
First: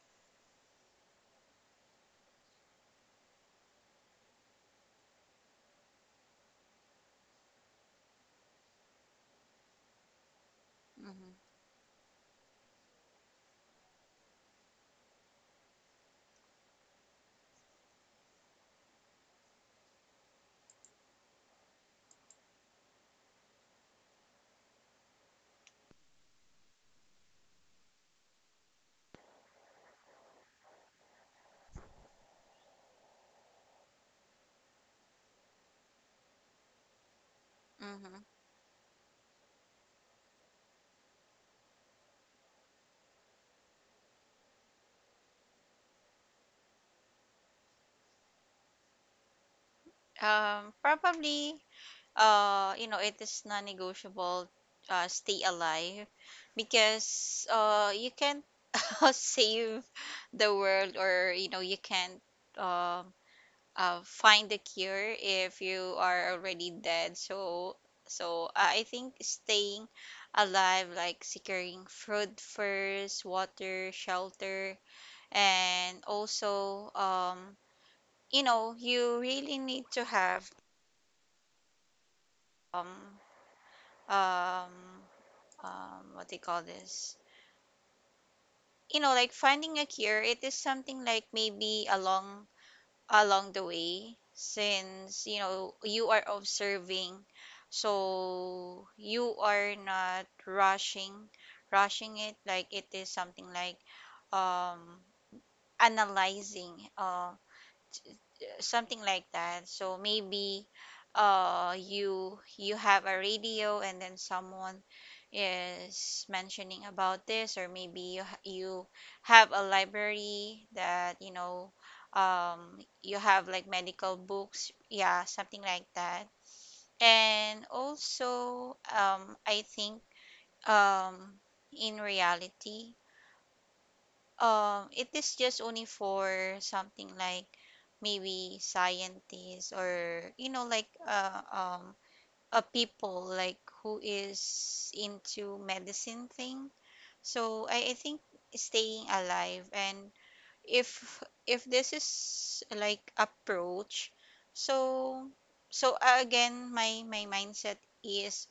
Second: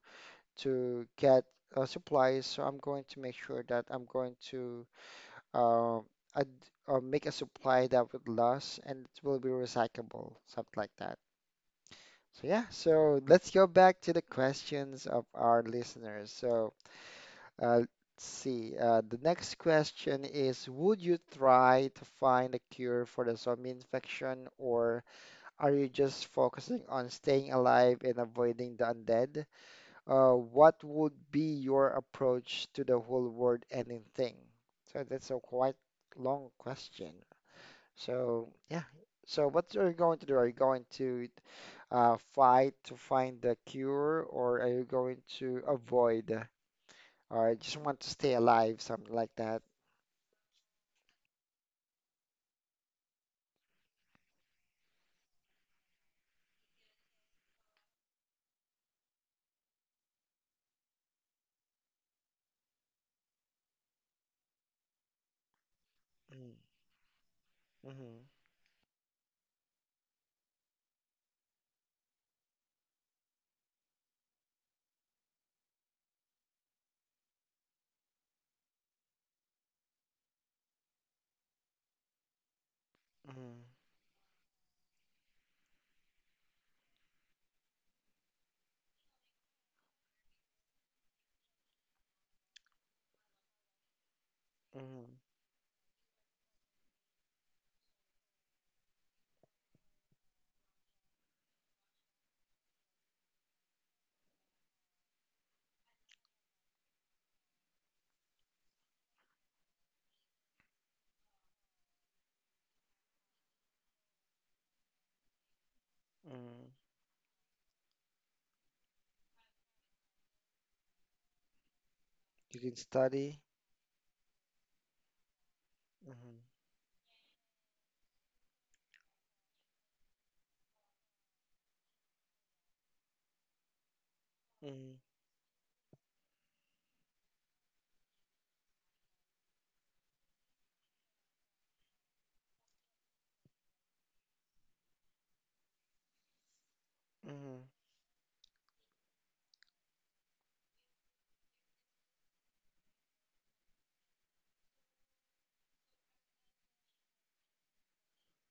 Speaker 1: get supplies, so I'm going to make sure that I'm going to uh, ad make a supply that would last and it will be recyclable, something like that.
Speaker 2: Mhm.
Speaker 1: So yeah, so let's go back to the questions of our listeners. So let's see, the next question is, would you try to find a cure for the zombie infection or are you just focusing on staying alive and avoiding the undead? What would be your approach to the whole world ending thing? So that's a quite long question.
Speaker 2: Mhm.
Speaker 1: So yeah. So what are you going to do? Are you going to fight to find the cure, or are you going to avoid, or I just want to stay alive, something like that?
Speaker 2: Probably. You know, it is non-negotiable. Stay alive, because, you can't save the world, or, you can't, um find a cure if you are
Speaker 1: Mm-hmm,
Speaker 2: already dead. So,
Speaker 1: hmm,
Speaker 2: so uh, I think staying alive, like securing food first, water, shelter, and also, you know, you really need to have, um, um, what they call this? You know, like finding a cure. It is something like maybe a long. Along the way,
Speaker 1: hmm,
Speaker 2: since, you are observing, so you are not rushing it, like it is something like, um analyzing, something like that. So maybe, you have a radio and then someone is
Speaker 1: hmm.
Speaker 2: mentioning about this, or maybe you have a library that,
Speaker 1: You can
Speaker 2: you
Speaker 1: study.
Speaker 2: have like medical books, yeah, something like that.
Speaker 1: Mm-hmm,
Speaker 2: And also, I think, um in reality,
Speaker 1: mm-hmm,
Speaker 2: it is just only for something like maybe scientists, or, like a people like who is into medicine thing.
Speaker 1: mm-hmm.
Speaker 2: So I think staying alive. And if if this is like approach, so again, my mindset is,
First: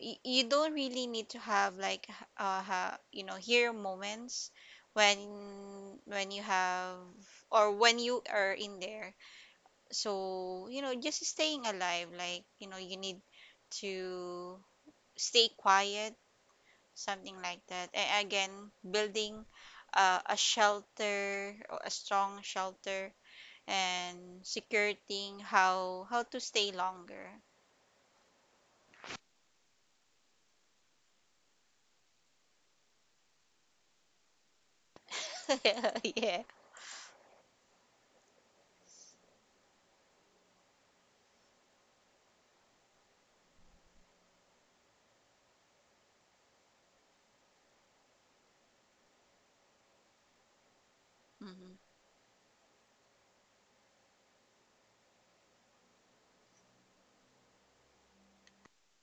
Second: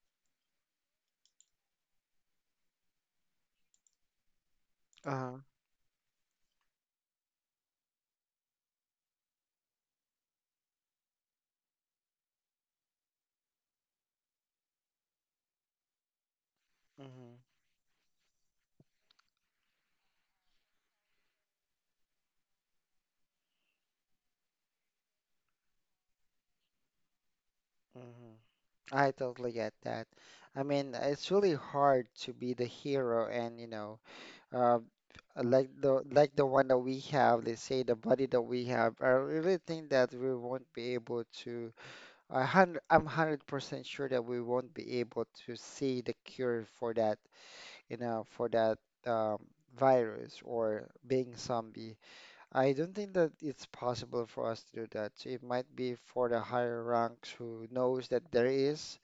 Speaker 2: you don't really need to have like, h- ha, you know hero moments when,
Speaker 1: Uh-huh.
Speaker 2: you have, or when you are in there. So, just staying alive, like, you need to stay quiet, something
Speaker 1: Mhm,
Speaker 2: like that. And again, building a shelter, or a strong shelter, and securing how to stay longer.
Speaker 1: mhm. I totally get that. I mean, it's really hard to be the hero and, you know, uh, like
Speaker 2: Yeah.
Speaker 1: the one that we have, let's say the body that we have. I really think that we won't be able to. I'm 100% sure that we won't be able to see the cure for that, you know, for that um, virus or being
Speaker 2: Hmm.
Speaker 1: zombie. I don't think that it's possible for us to do that. So it might be for the higher ranks who knows that there is,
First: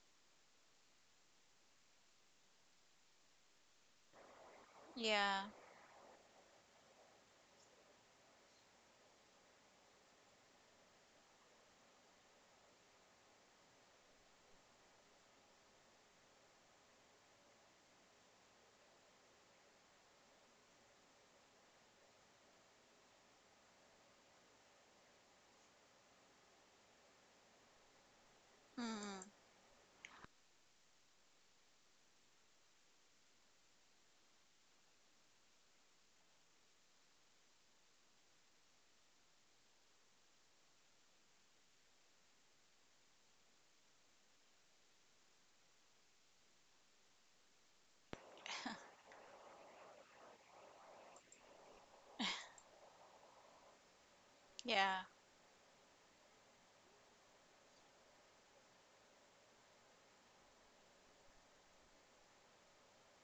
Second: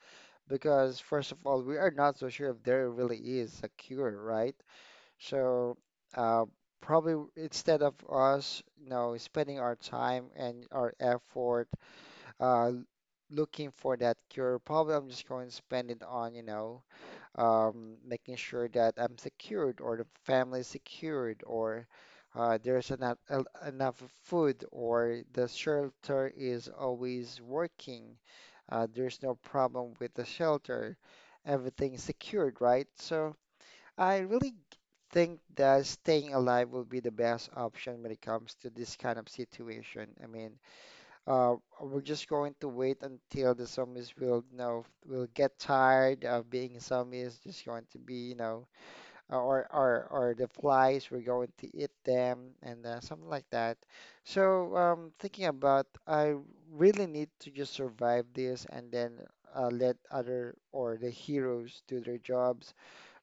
Speaker 1: because first of all, we are not so sure if there really is a cure, right?
Speaker 2: Yeah.
Speaker 1: So uh, probably instead of us, spending our time and our effort uh, looking for that cure, probably I'm just going to spend it on, making sure that I'm secured or the family is secured or there's enough, enough food or the shelter is always working. There's no
Speaker 2: Hmm.
Speaker 1: problem with the shelter. Everything's secured, right? So I really think that staying alive will be the best option when it comes to this kind of situation. I mean, uh, we're just going to wait until the zombies will, will get tired of being zombies. Just going to be, or the flies. We're going to eat them and something like that. So
Speaker 2: Yeah.
Speaker 1: thinking about, I really need to just survive this and then let other or the heroes do their jobs.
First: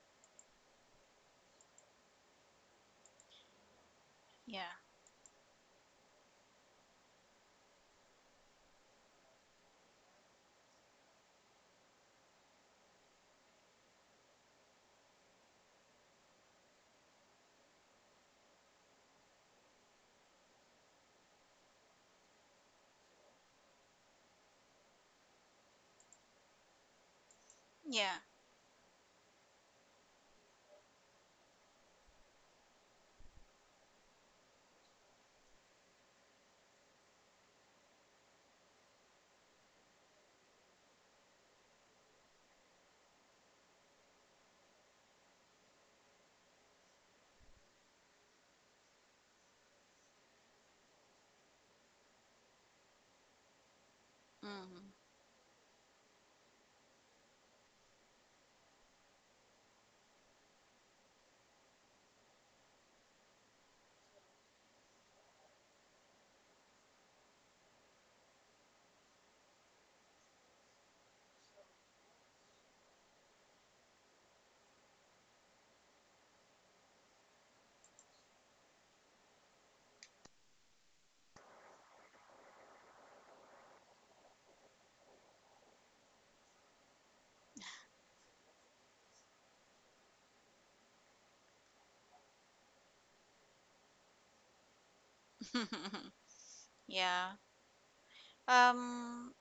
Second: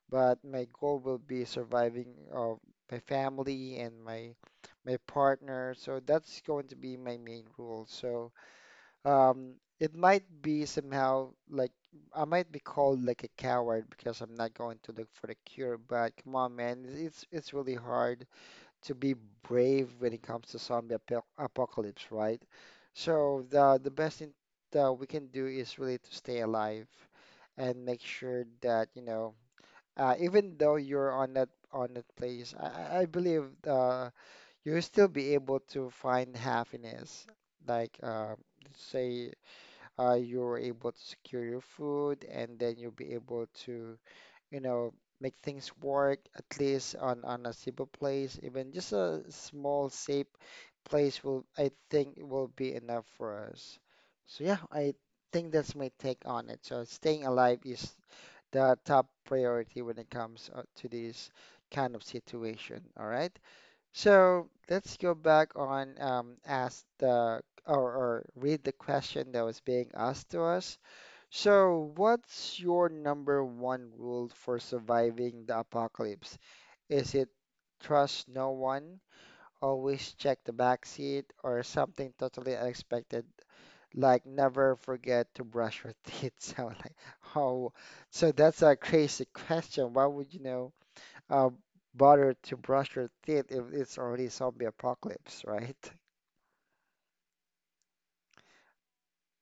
Speaker 1: But my goal will be surviving of my family and my
Speaker 2: Yeah.
Speaker 1: my partner. So that's going to be my main rule. So it might be somehow like I might be called like a coward because I'm not going to look for the cure, but come on, man, it's really hard to be brave when it comes to zombie apocalypse, right? So the best thing that we can do is really to stay alive and make
Speaker 2: Yeah.
Speaker 1: sure that, even though you're on that place, I believe you'll still be able to find happiness. Like say you're able to secure your food and then you'll be able to, you know, make things work at least on a simple place. Even just a small, safe place will, I think, will be enough for us. So yeah,
Speaker 2: Hmm.
Speaker 1: I think that's my take on it. So staying alive is the top priority when it comes to this kind of situation. All right. So let's go back on ask the or read the question that was being asked to us. So, what's your number one rule for surviving the apocalypse? Is it trust no one, always check the back seat, or something totally unexpected like never forget to brush your teeth? So like, oh, so that's a crazy question. Why would you know? uh, Bother to brush your teeth if it's already zombie apocalypse, right?
Speaker 2: Yeah. Um,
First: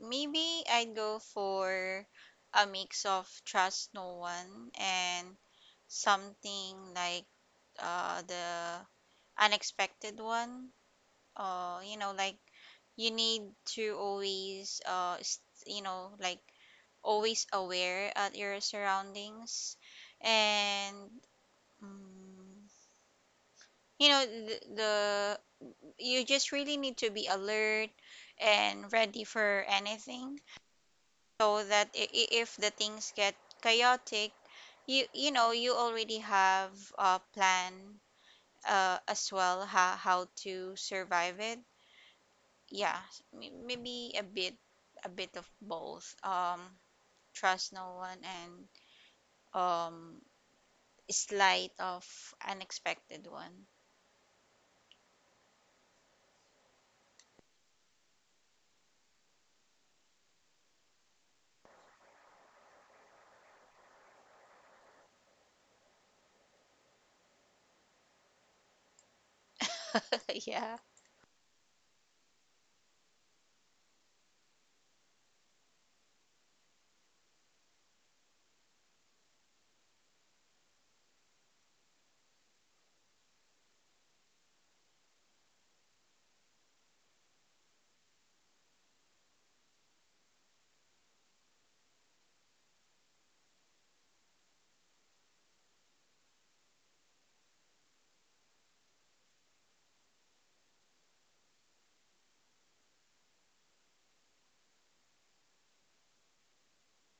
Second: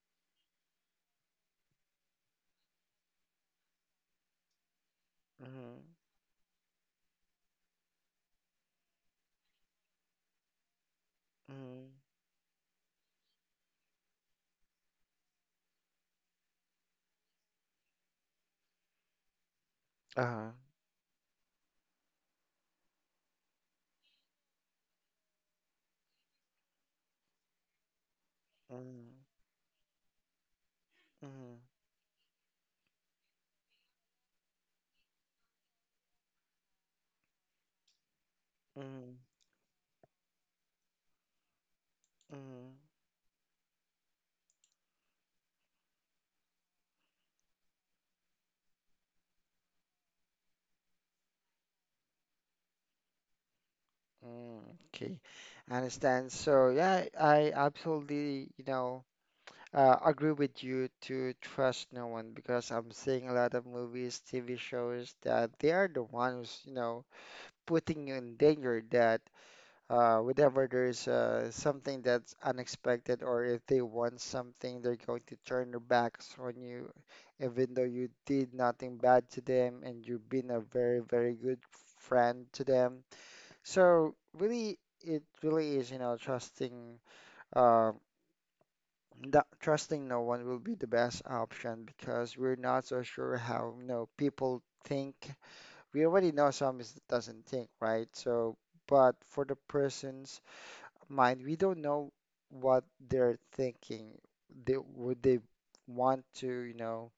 Speaker 2: Maybe I'd go for a mix of trust no one and
Speaker 1: Mm-hmm.
Speaker 2: something like, the unexpected one.
Speaker 1: Mm-hmm.
Speaker 2: You know, like, you need to always, like always aware at your surroundings.
Speaker 1: Uh,
Speaker 2: And, mm, you know, the you just really need to be alert and
Speaker 1: Mm-hmm.
Speaker 2: ready for anything,
Speaker 1: Mm-hmm.
Speaker 2: so that, if the things get chaotic, you know you already have a plan,
Speaker 1: Mm-hmm.
Speaker 2: as well, how to survive it.
Speaker 1: Mm-hmm.
Speaker 2: Yeah. Maybe a bit, of both, trust no one, and, um slight of unexpected one.
Speaker 1: mm, okay, I understand. So yeah, I absolutely, agree with you to trust no one because I'm seeing a lot of movies, TV shows that they are the ones, putting you in danger that whenever
Speaker 2: Yeah.
Speaker 1: there's something that's unexpected or if they want something, they're going to turn their backs on you, even though you did nothing bad to them and you've been a very, very good friend to them. So really, it really is, uh, trusting no one will be the best option because we're not so sure how, people think. We already know some is doesn't think, right? So, but for the persons mind, we don't know what they're thinking. They, would they want to, you know,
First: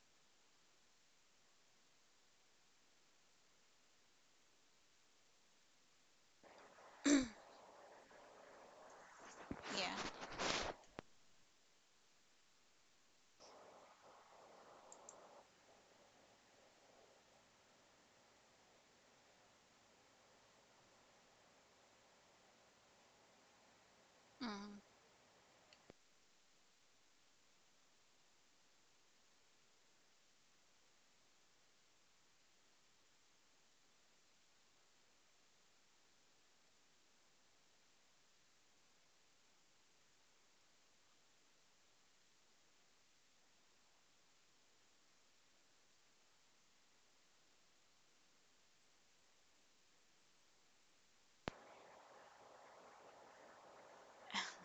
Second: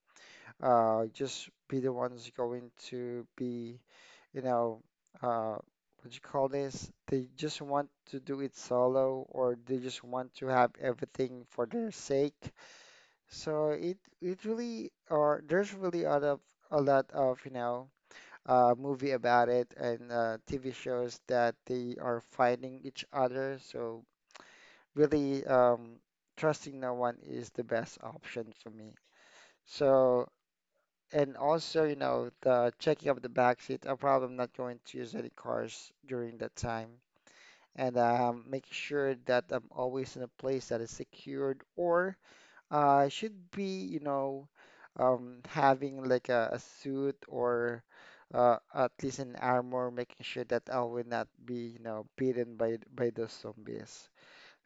Speaker 1: uh, just be the ones going to be, you know, uh, what you call this? They just want to do it solo, or they
Speaker 2: Yeah.
Speaker 1: just want to have everything for their sake. So it really, or there's really a lot of, you know, movie about it and TV shows that they are fighting each other. So
Speaker 2: Mm.
Speaker 1: really trusting no one is the best option for me. So, and also, the checking of the back seat, I probably not going to use any cars during that time. And making sure that I'm always in a place that is secured or should be, having like a suit or at least an armor, making sure that I will not be, beaten by those zombies.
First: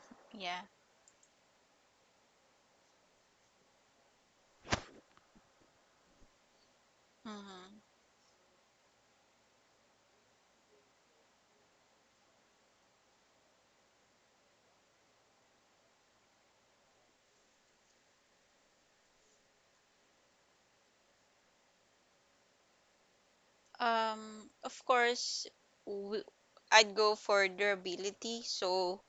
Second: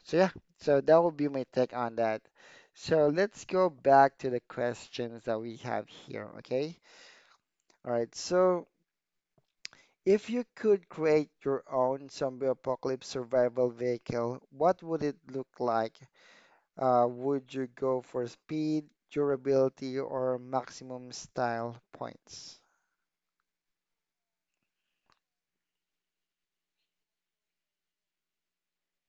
Speaker 1: So yeah,
Speaker 2: Yeah.
Speaker 1: so that would be my take on that. So let's go back to the questions that we have here, okay?
Speaker 2: Mm-hmm.
Speaker 1: All right, so if you could create your own zombie apocalypse survival vehicle, what would it look like? Would you go for speed, durability, or maximum style points?
Speaker 2: Of course, w- I'd go for durability. So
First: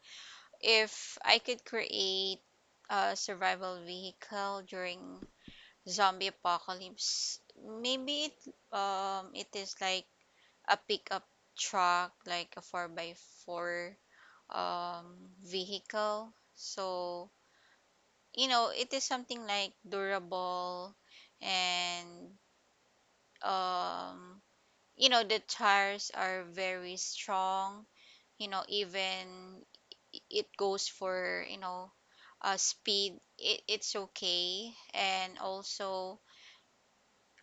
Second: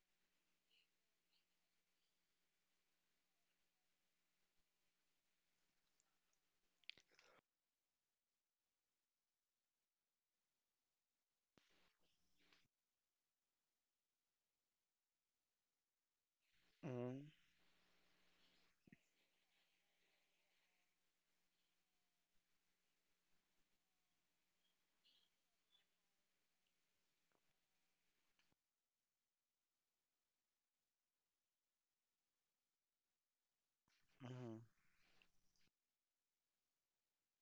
Speaker 2: if I could create a survival vehicle during zombie apocalypse, maybe it is like a pickup truck, like a 4 by 4 um vehicle.
Speaker 1: Mm-hmm.
Speaker 2: So, you know, it is something like durable, and um you know, the tires are very strong. You know, even it goes for, speed, it's
Speaker 1: Mm-hmm.
Speaker 2: okay. And also,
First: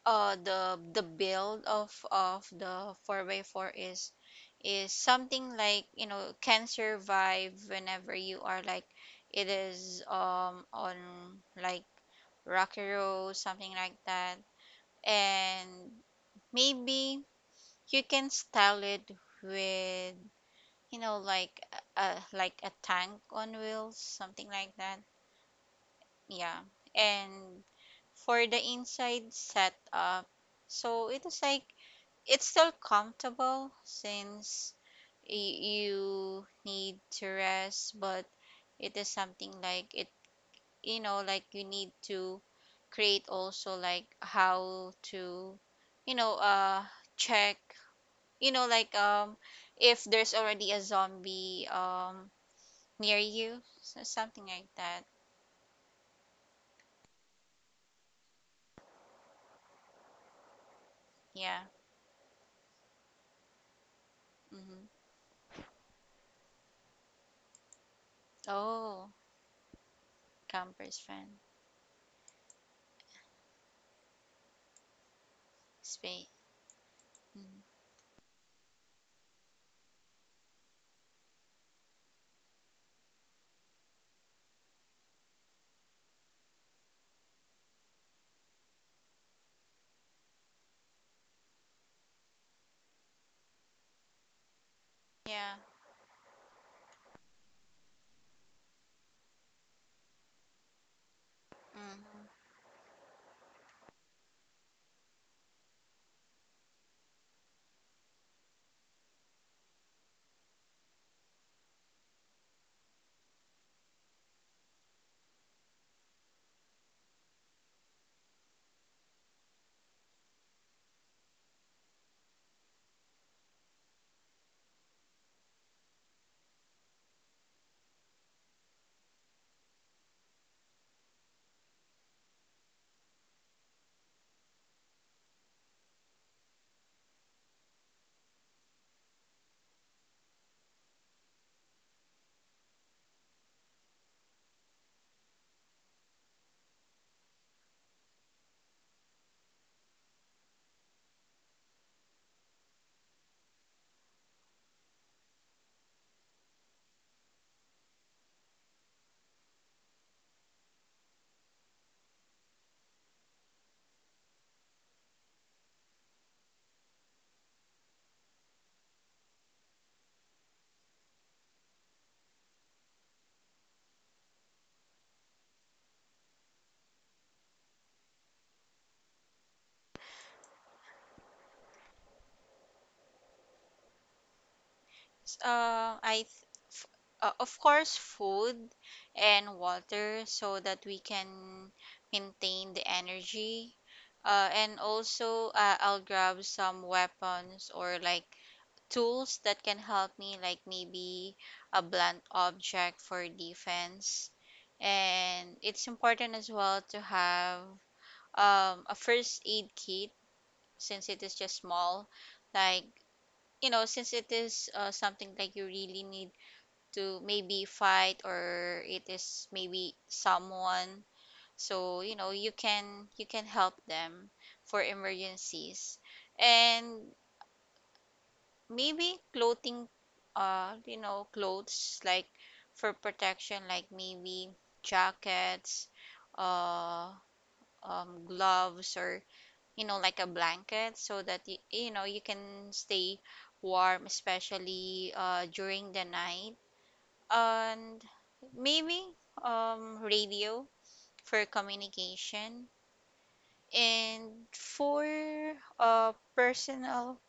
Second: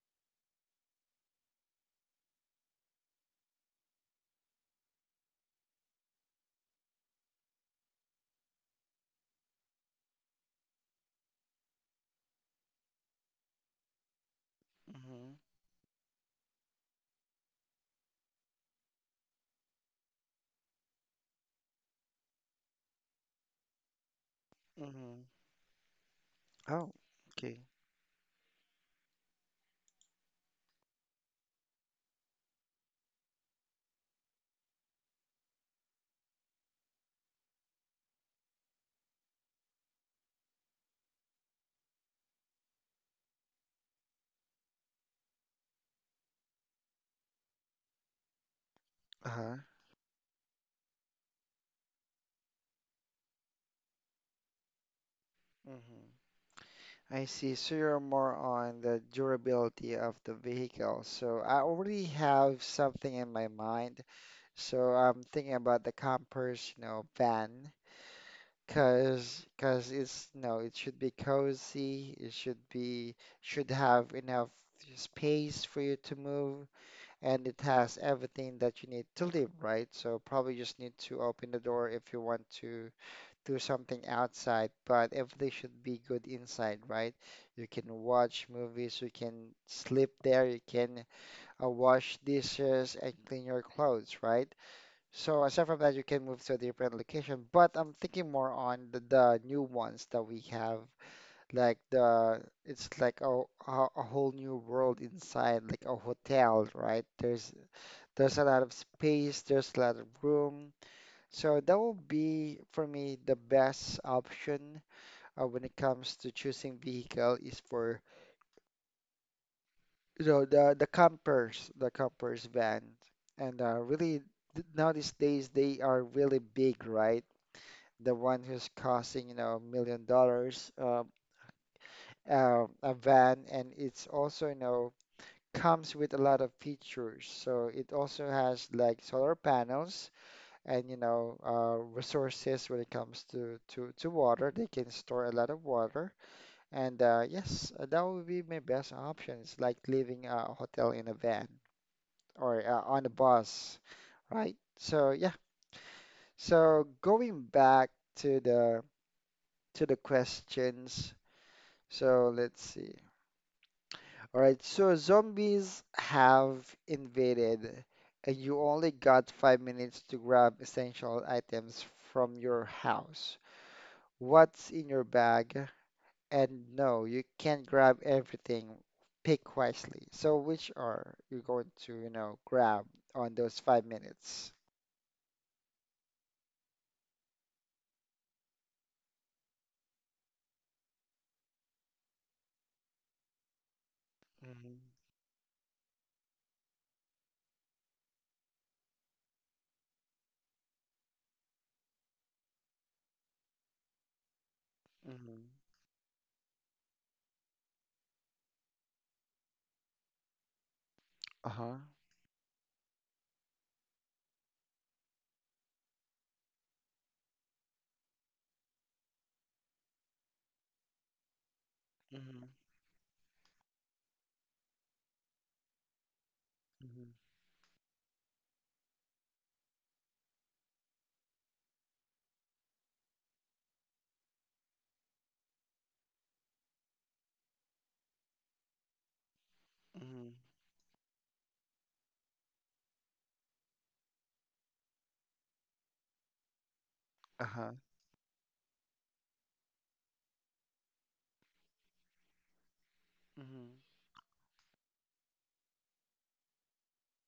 Speaker 2: the build of the four by four is something like, can survive whenever you are like it is on like rocky road, something like that. And maybe you can style it with, like, a like a tank on wheels, something like that.
Speaker 1: Mm-hmm.
Speaker 2: Yeah.
Speaker 1: Oh, okay.
Speaker 2: And for the inside setup. So it is like it's still comfortable since you need to rest, but it is something like it, like you need to create also like how to, you know, uh, check, you know, like um,
Speaker 1: Uh-huh.
Speaker 2: if there's already a zombie near you, so something like that.
Speaker 1: I see. So you're more on the durability of the vehicle. So I
Speaker 2: Yeah.
Speaker 1: already have something in my mind.
Speaker 2: Mm-hmm.
Speaker 1: So I'm thinking about the campers, you know, van,
Speaker 2: Oh,
Speaker 1: cause it's no, it should
Speaker 2: campers
Speaker 1: be
Speaker 2: friend
Speaker 1: cozy. It should be should have enough space for you to
Speaker 2: space.
Speaker 1: move, and
Speaker 2: Mm-hmm.
Speaker 1: it has everything that you need to live, right? So probably just need to open the door if you want to do something outside, but everything should be good inside, right? You can watch movies, you can sleep there, you can wash dishes and clean your clothes, right? So
Speaker 2: Yeah.
Speaker 1: aside from that, you can move to a different location, but I'm thinking more on the new ones that we have, like
Speaker 2: Mm-hmm.
Speaker 1: the it's like a whole new world inside, like a hotel, right? There's a lot of space, there's a lot of room. So that will be for me the best option when it comes to choosing vehicle is for you know the campers, the campers van, and really now these days they are really big, right? The one who's costing you know $1 million, a van, and it's also you know comes with a lot of features. So it also has like solar panels and you know resources when it comes to water. They can store a lot of water. And yes, that would be my best options, like leaving a hotel in a van or on a bus, right? So yeah. So going back to the to the questions. So let's see. All right. So zombies have invaded, and you only got 5 minutes to grab essential items from your house. What's in your bag? And no, you can't grab everything. Pick wisely. So which are you going to, you know, grab on those 5 minutes?
Speaker 2: Uh, I th- f- of course food and water so that we can maintain the energy.
Speaker 1: Mm-hmm.
Speaker 2: And also I'll grab some weapons or like tools that can help me, like maybe a blunt object for defense.
Speaker 1: Mm-hmm.
Speaker 2: And it's important as well to have a first aid kit since it is just
Speaker 1: Uh-huh.
Speaker 2: small. Like, since it is something like you really need to maybe fight, or it is maybe someone, so you know
Speaker 1: Mm-hmm.
Speaker 2: you can help them for emergencies. And
Speaker 1: Mm-hmm.
Speaker 2: maybe clothing, you know, clothes like for protection, like maybe jackets, uh gloves, or you know, like a
Speaker 1: Mm-hmm.
Speaker 2: blanket so that you know, you can stay warm, especially during the night.
Speaker 1: Uh-huh.
Speaker 2: And maybe radio for communication,
Speaker 1: Mm-hmm.
Speaker 2: and for personal,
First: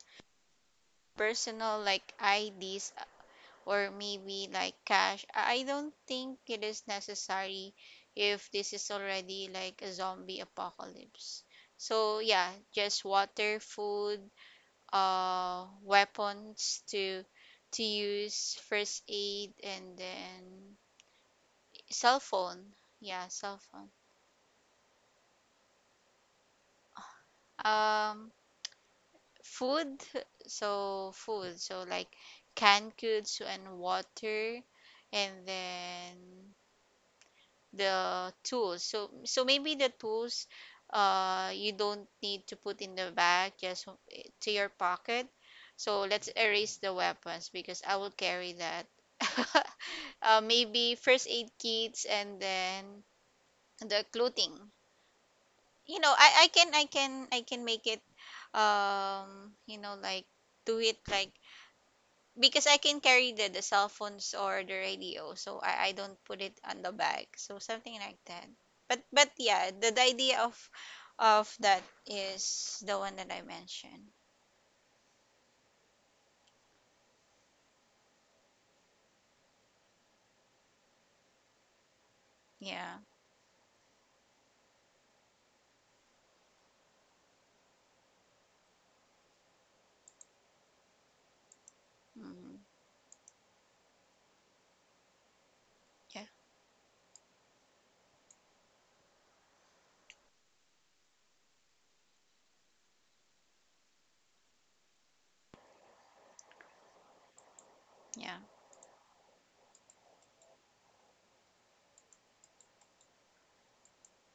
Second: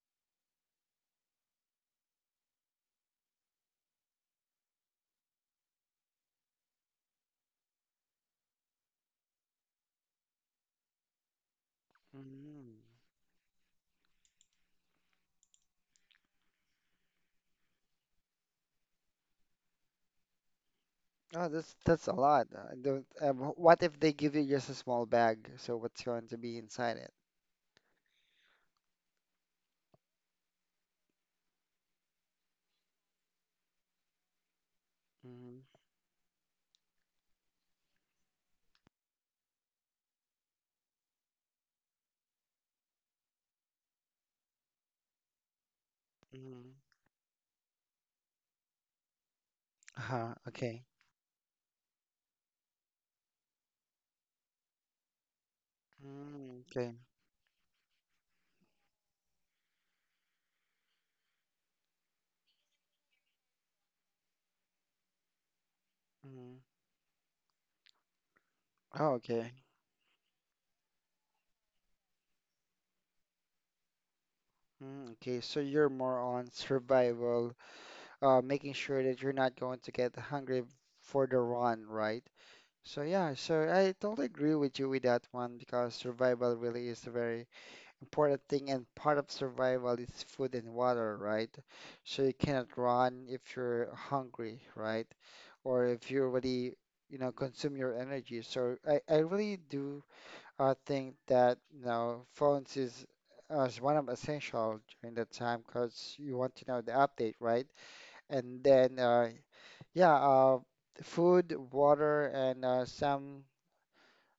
Speaker 2: like IDs or maybe like cash. I don't think it is necessary if this is already like a zombie apocalypse. So yeah,
Speaker 1: Mm-hmm.
Speaker 2: just water, food, weapons to use, first aid, and then
Speaker 1: Oh, that's a
Speaker 2: cell
Speaker 1: lot.
Speaker 2: phone.
Speaker 1: I don't,
Speaker 2: Yeah, cell
Speaker 1: what
Speaker 2: phone,
Speaker 1: if they give you just a small bag? So what's going to be inside it?
Speaker 2: um food, so food, so like canned goods and water. And
Speaker 1: Mm-hmm.
Speaker 2: then the tools, maybe the tools you don't need to put in the bag, just to your pocket. So let's
Speaker 1: Mm-hmm.
Speaker 2: erase the weapons because I will carry that.
Speaker 1: Uh-huh. Okay.
Speaker 2: Maybe first aid kits, and then the clothing, you know,
Speaker 1: Mm-hmm. Okay.
Speaker 2: I can make it, you know, like do it like, because I can carry the cell phones or the radio, so I don't put
Speaker 1: Mm.
Speaker 2: it on the bag. So something like that. But
Speaker 1: Oh,
Speaker 2: but
Speaker 1: okay.
Speaker 2: yeah, the idea of that is the one that I mentioned.
Speaker 1: Mm, okay. So you're more on survival making sure that you're not going to get hungry for the run, right?
Speaker 2: Yeah.
Speaker 1: So yeah, so I totally agree with you with that one because survival really is a very important thing, and part of survival is food and water, right? So you
Speaker 2: Hmm.
Speaker 1: cannot run if you're hungry, right? Or if you
Speaker 2: Yeah.
Speaker 1: already, consume your energy. So I really do think that, phones is as one of essential during that time because you want to know the update, right?
Speaker 2: Yeah.
Speaker 1: And then yeah, food, water, and some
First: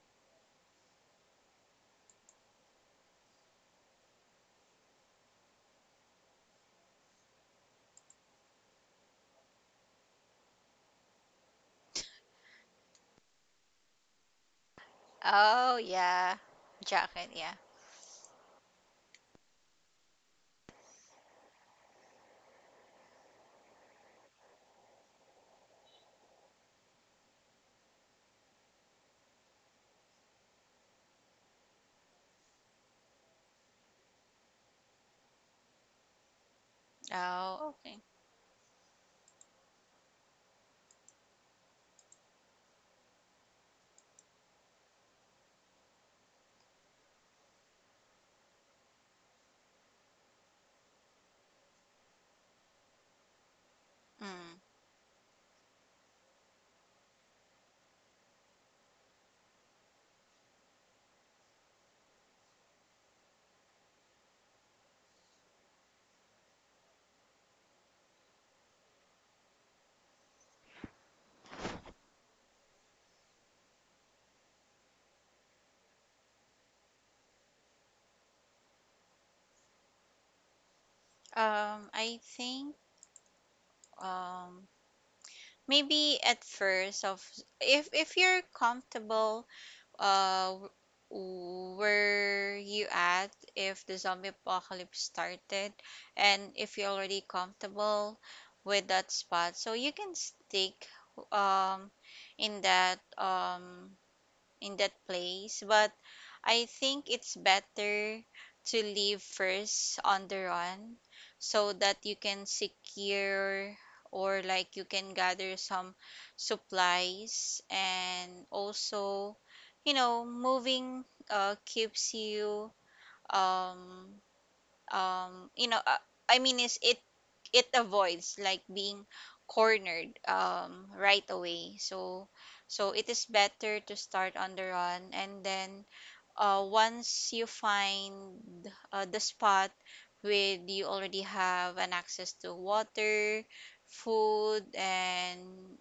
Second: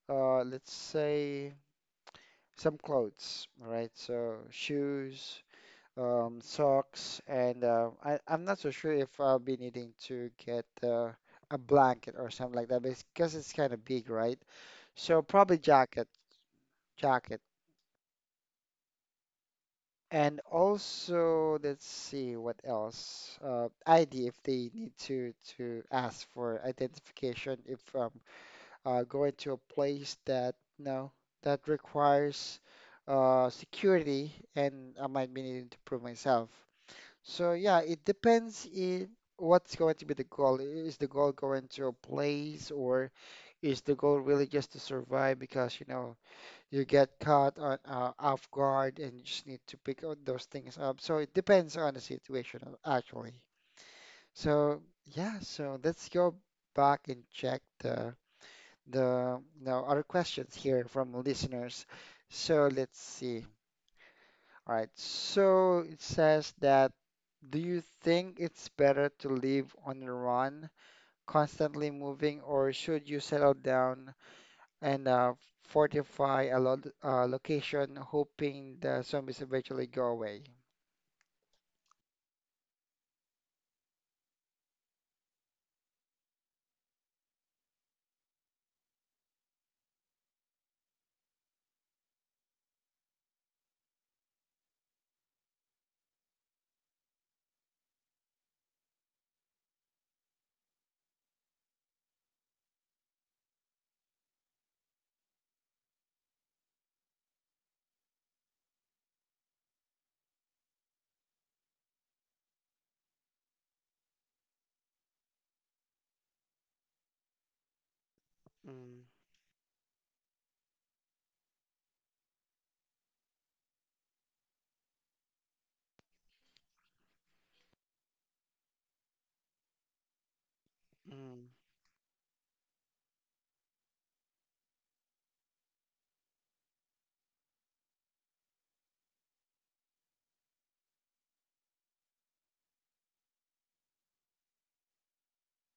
Speaker 1: let's say some clothes, right? So shoes, socks, and I'm not so sure if I'll be needing to get a blanket or something like that because it's kind of big, right? So probably
Speaker 2: Oh
Speaker 1: jacket,
Speaker 2: yeah. Jacket,
Speaker 1: jacket.
Speaker 2: yeah.
Speaker 1: And also, let's see what else. ID if they need to ask for identification if going to a place that you know that requires security, and I might be needing to prove myself. So
Speaker 2: Oh,
Speaker 1: yeah,
Speaker 2: okay.
Speaker 1: it depends in what's going to be the goal. Is the goal going to a place, or is the goal really just to survive? Because you know you get caught on off guard, and you just need to pick out those things up. So it depends on the situation, actually.
Speaker 2: Mm.
Speaker 1: So yeah, so let's go back and check the now other questions here from listeners. So let's see. All right. So it says that do you think it's better to live on the run, constantly moving, or should you settle down and fortify a lot location, hoping the zombies eventually go away?
Speaker 2: I think, um maybe at first, of if you're comfortable uh, were you at, if the zombie apocalypse started, and if you're already comfortable with that spot, so you can stick um in that um in that place. But I think it's better to leave first on the run so that you can secure, or like you can gather some supplies. And
Speaker 1: Mm,
Speaker 2: also you know moving keeps you um you know, is it, it avoids like being cornered right
Speaker 1: mm,
Speaker 2: away. So so it is better to start on the run, and then once you find the spot where you already have an access to water, food, and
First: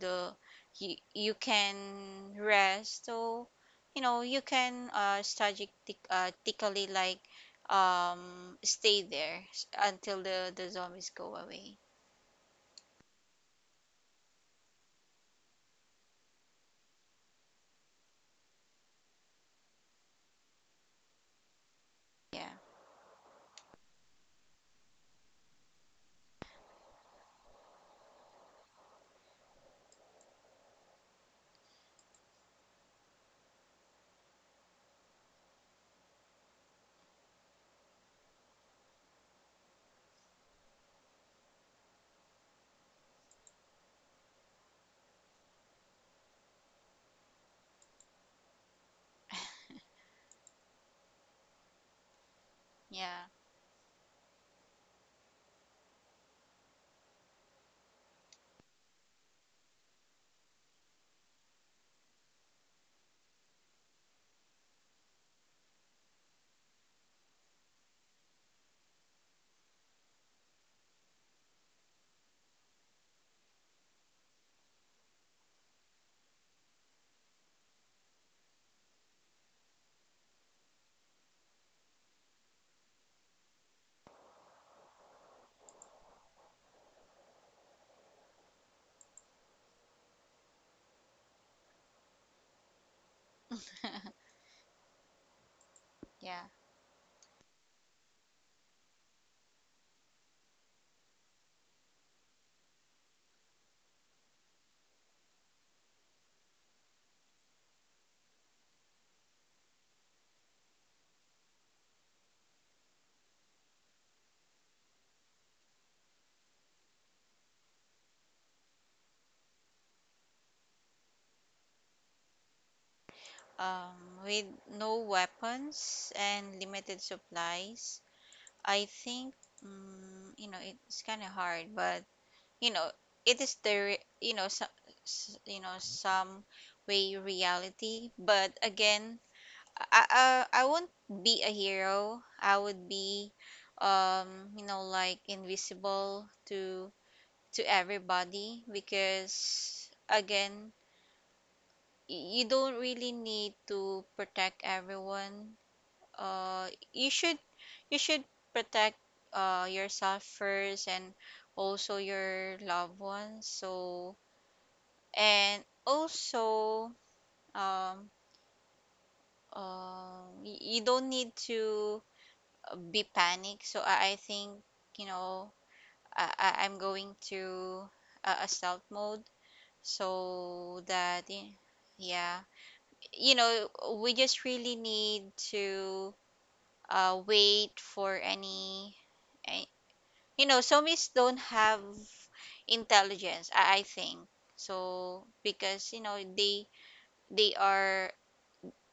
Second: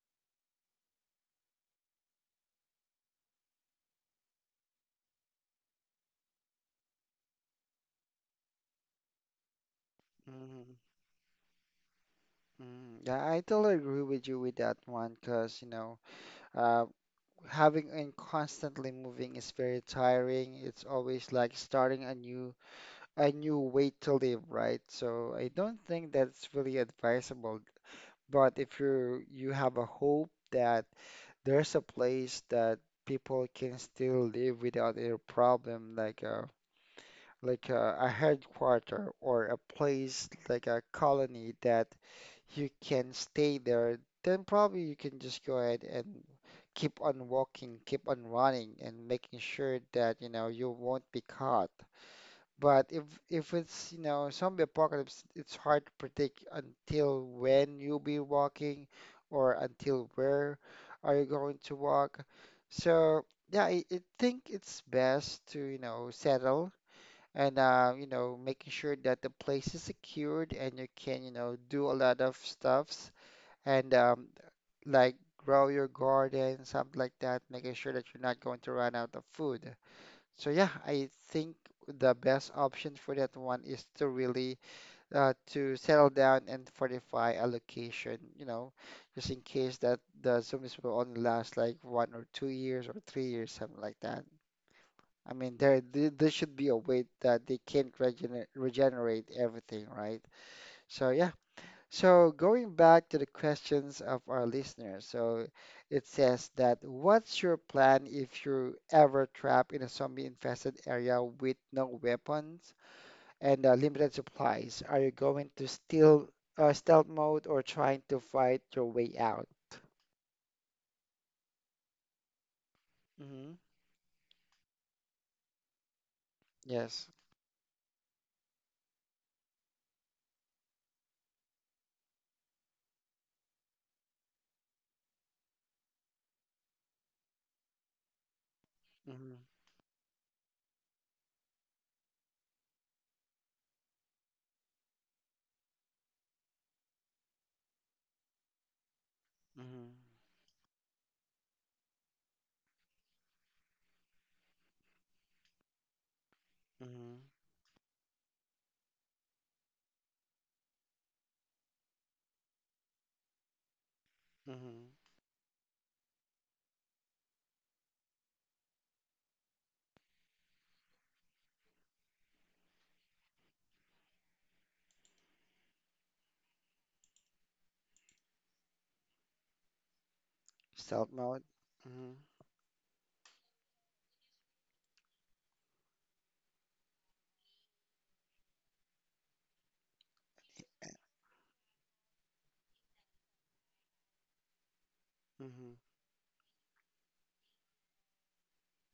Speaker 2: the you, you can rest. So you know you can strategically like stay there until the
Speaker 1: mm,
Speaker 2: zombies go away.
Speaker 1: mm. Yeah, I totally agree with you with that one, cause you know, uh, having and constantly moving is very tiring. It's always like starting
Speaker 2: Yeah,
Speaker 1: a new way to live, right? So I don't think that's really advisable. But if you have a hope that there's a place that people can still live without a problem, like a like a headquarter or a place like a colony that you can stay there, then probably you can just go ahead and keep on walking, keep on running, and making sure that you know you won't be caught. But if
Speaker 2: yeah,
Speaker 1: if it's zombie apocalypse, it's hard to predict until when you'll be walking, or until where are you going to walk. So yeah, I think it's best to settle and making sure that the place is secured and you can do a lot of stuff and like grow your garden, something like that, making sure that you're not going to run out of food. So yeah, I think the best option for that one is to really to settle down and fortify a location, just in case that the zombies will only last like 1 or 2 years or 3 years, something like that. I mean, there, there
Speaker 2: yeah.
Speaker 1: should be a way that they can't regenerate everything, right? So yeah, so going back to the questions of our listeners, so it says that what's your plan if you're ever trapped in a zombie-infested area with no weapons and limited supplies? Are you going to stealth mode or trying to fight your way out? Hmm.
Speaker 2: With no weapons and limited
Speaker 1: Yes.
Speaker 2: supplies, I think, mm, you know, it's kind of hard, but you know, it is the you know some you know some way reality. But again,
Speaker 1: Hmm.
Speaker 2: I won't be a hero. I would be, you know, like invisible to everybody,
Speaker 1: Hmm.
Speaker 2: because again, you don't really need to protect everyone. uh you
Speaker 1: Hmm.
Speaker 2: should you should protect yourself first, and also your loved ones. So,
Speaker 1: Hmm.
Speaker 2: and also, um you don't need to be panicked. So I think, you know, I'm going to a stealth mode so
Speaker 1: Stealth
Speaker 2: that
Speaker 1: mode. Hmm.
Speaker 2: yeah, you know we just really need to wait for any, you know, somis don't have intelligence, I think, so
Speaker 1: Hmm.
Speaker 2: because you know they are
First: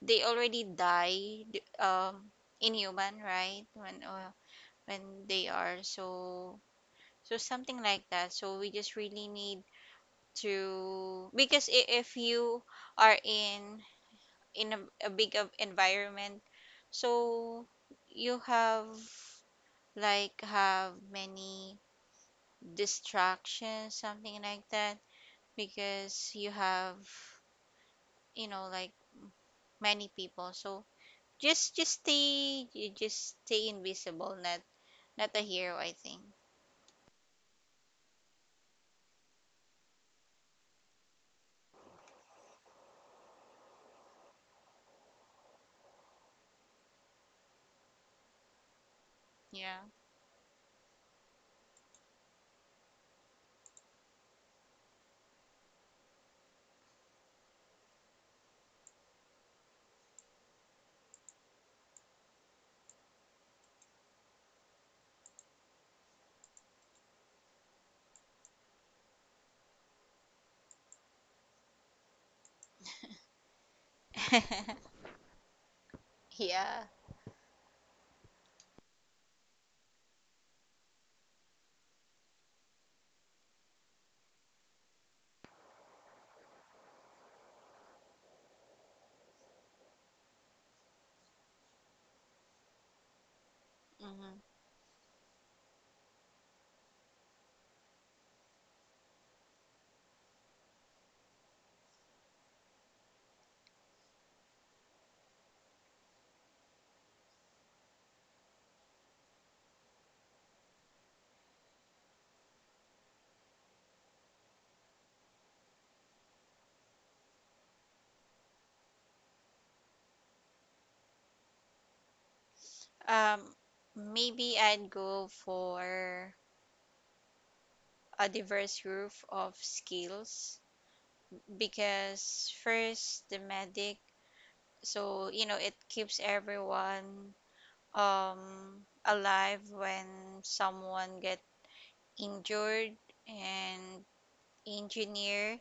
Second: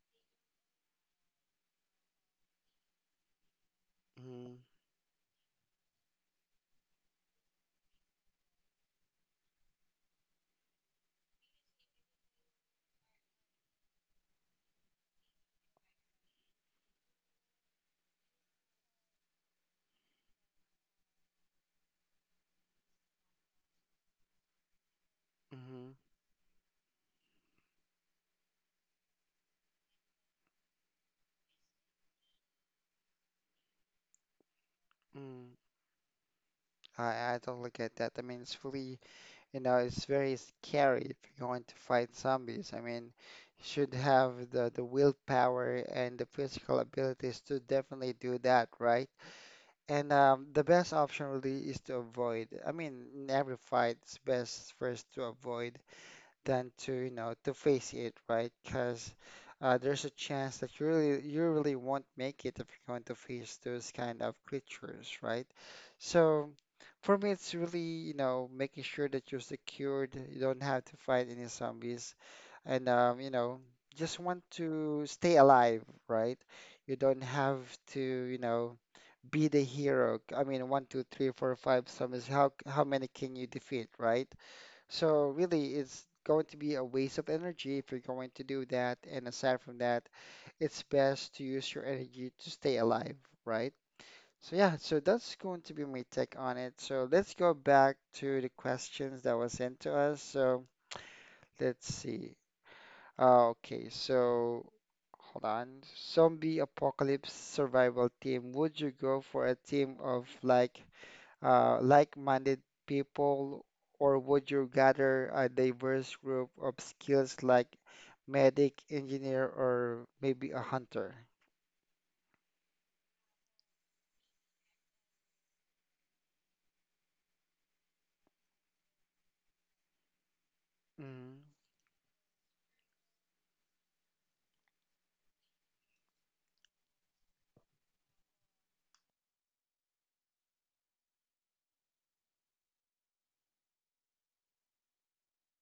Speaker 2: they already die, um inhuman, right, when
Speaker 1: Hmm.
Speaker 2: when they are. So so something like that, so we just really need to, because if you are in a big of environment, so you have like have many distractions, something like that,
Speaker 1: Hmm.
Speaker 2: because you have, you know, like many people. So just stay you just stay invisible, not a
Speaker 1: Hmm.
Speaker 2: hero, I think.
Speaker 1: I totally get that. I mean, it's fully. It's very scary if you're going to fight zombies. I mean, you should have the willpower and the physical abilities to definitely do that, right?
Speaker 2: Yeah.
Speaker 1: And the best option really is to avoid. I mean, in every fight, it's best first to avoid than to to face it, right? Because there's a chance that you really won't make it if you're going to face those kind of creatures, right? So for me, it's really making sure that you're secured, you don't have to fight any zombies, and just want to stay alive, right?
Speaker 2: Yeah.
Speaker 1: You don't have to be the hero. I mean, one, two, three, four, five zombies. How many can you defeat, right? So really, it's going to be a waste of energy if you're going to do that. And aside from that, it's best to use your energy to stay alive, right?
Speaker 2: Hmm.
Speaker 1: So yeah, so that's going to be my take on it. So let's go back to the questions that was sent to us. So let's see. Okay, so hold on. Zombie apocalypse survival team. Would you go for a team of like like-minded people, or would you gather a diverse group of skills like medic, engineer, or maybe a hunter?
Speaker 2: um Maybe I'd go for a diverse group of skills,
Speaker 1: Mm,
Speaker 2: because first the medic, so you know it keeps everyone alive when someone get injured. And engineer,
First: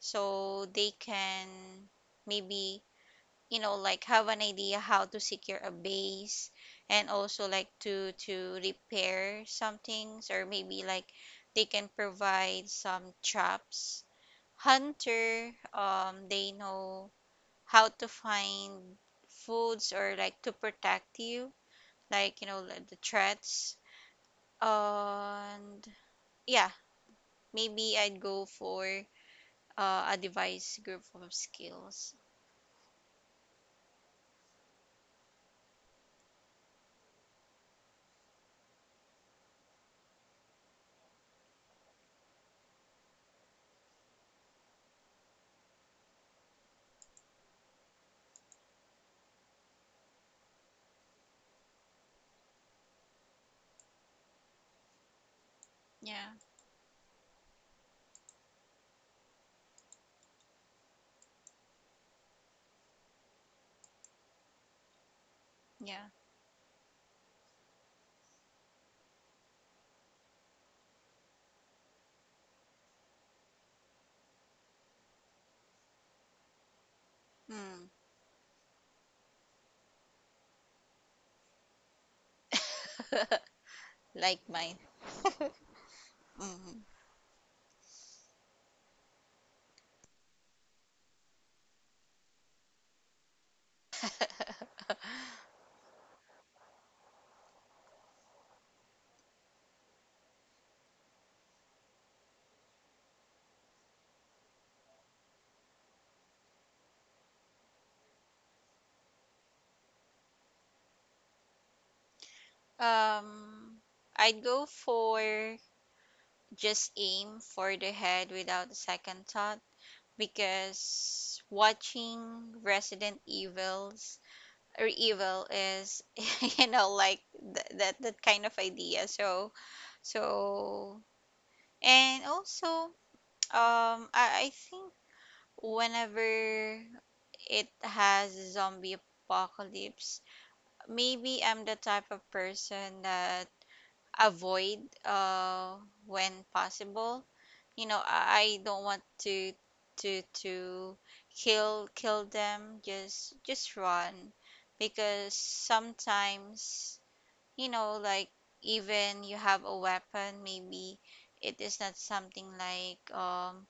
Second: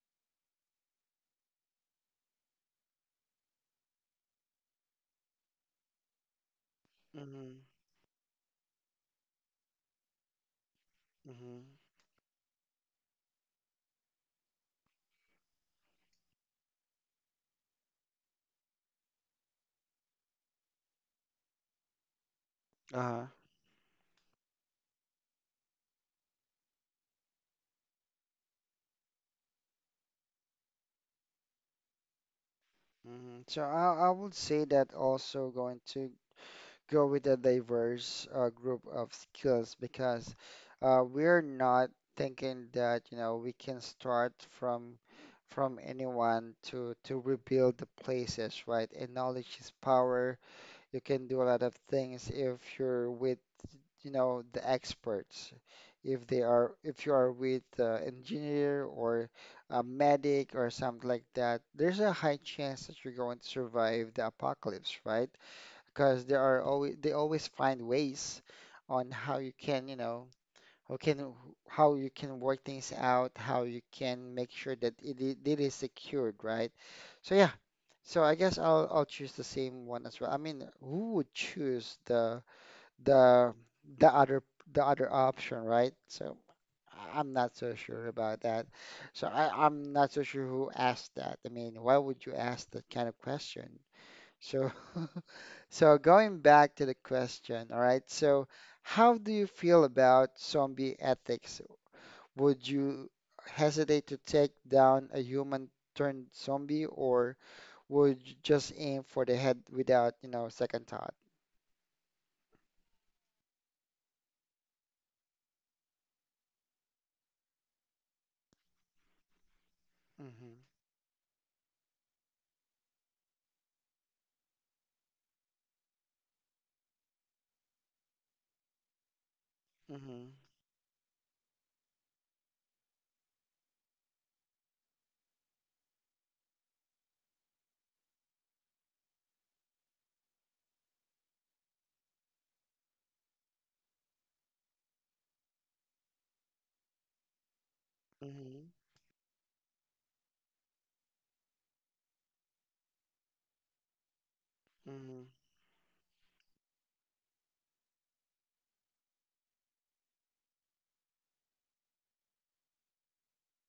Speaker 2: so they can maybe, you know, like have an idea how to secure a base, and also
Speaker 1: mm,
Speaker 2: like to repair some things, or maybe like
Speaker 1: mm,
Speaker 2: they can provide some traps. Hunter, they know how to find foods, or like to protect you, like you know like the
Speaker 1: huh,
Speaker 2: threats. And yeah, maybe I'd go for a device group of skills.
Speaker 1: mm. So I would say that also going to go with a diverse group of skills because we're not thinking that, you know, we can start from anyone to rebuild the places, right? And knowledge is power. You can do a lot of things if you're with, you know, the experts. If
Speaker 2: Yeah,
Speaker 1: they are, if you are with engineer or a medic or something like that, there's a high chance that you're going to survive the apocalypse, right?
Speaker 2: yeah.
Speaker 1: Because there are always they always find ways on how you can, how can how you can work things out, how you can make sure that it, it is secured, right? So yeah,
Speaker 2: Mm,
Speaker 1: so I guess I'll choose the same one as well. I mean, who would choose the the
Speaker 2: like
Speaker 1: other
Speaker 2: mine.
Speaker 1: the other option, right? So
Speaker 2: Hmm.
Speaker 1: I'm not so sure about that. So I'm not so sure who asked that. I mean, why would you ask that kind of question? So so going back to the question, all right. So how do you feel about zombie ethics? Would you hesitate to take down a human turned zombie or would just aim for the head without, second thought.
Speaker 2: Um, I'd go for just aim for the head without a second thought,
Speaker 1: Mm-hmm.
Speaker 2: because watching Resident Evils or Evil is, you know, like that kind of idea. So
Speaker 1: Mm-hmm.
Speaker 2: so and also, I think whenever it has zombie apocalypse, maybe I'm the type of person that avoid uh when possible. You know, I
Speaker 1: Mm-hmm.
Speaker 2: don't want to to to kill, them, just run,
Speaker 1: Mm-hmm.
Speaker 2: because sometimes, you know, like even you have a weapon, maybe it is not something like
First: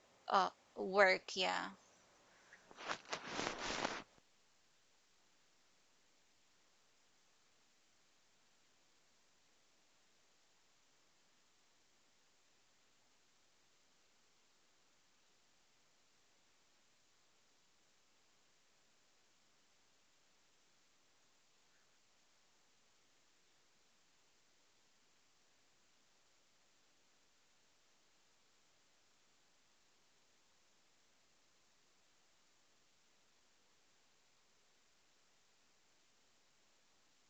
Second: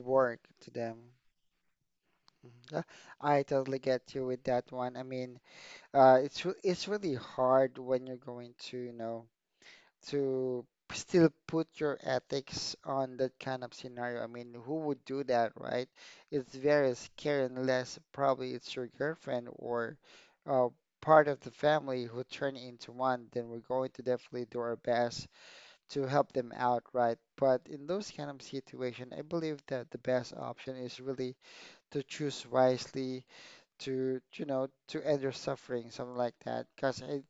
Speaker 1: Work
Speaker 2: uh
Speaker 1: to them.
Speaker 2: work, yeah.
Speaker 1: Mhm. Yeah, I totally get you with that one. I mean, it's really hard when you're going to, you know, to still put your ethics on that kind of scenario. I mean, who would do that, right? It's very scary unless probably it's your girlfriend or uh, part of the family who turn into one, then we're going to definitely do our best to help them out, right? But in those kind of situation, I believe that the best option is really to choose wisely to end your suffering, something like that. Because I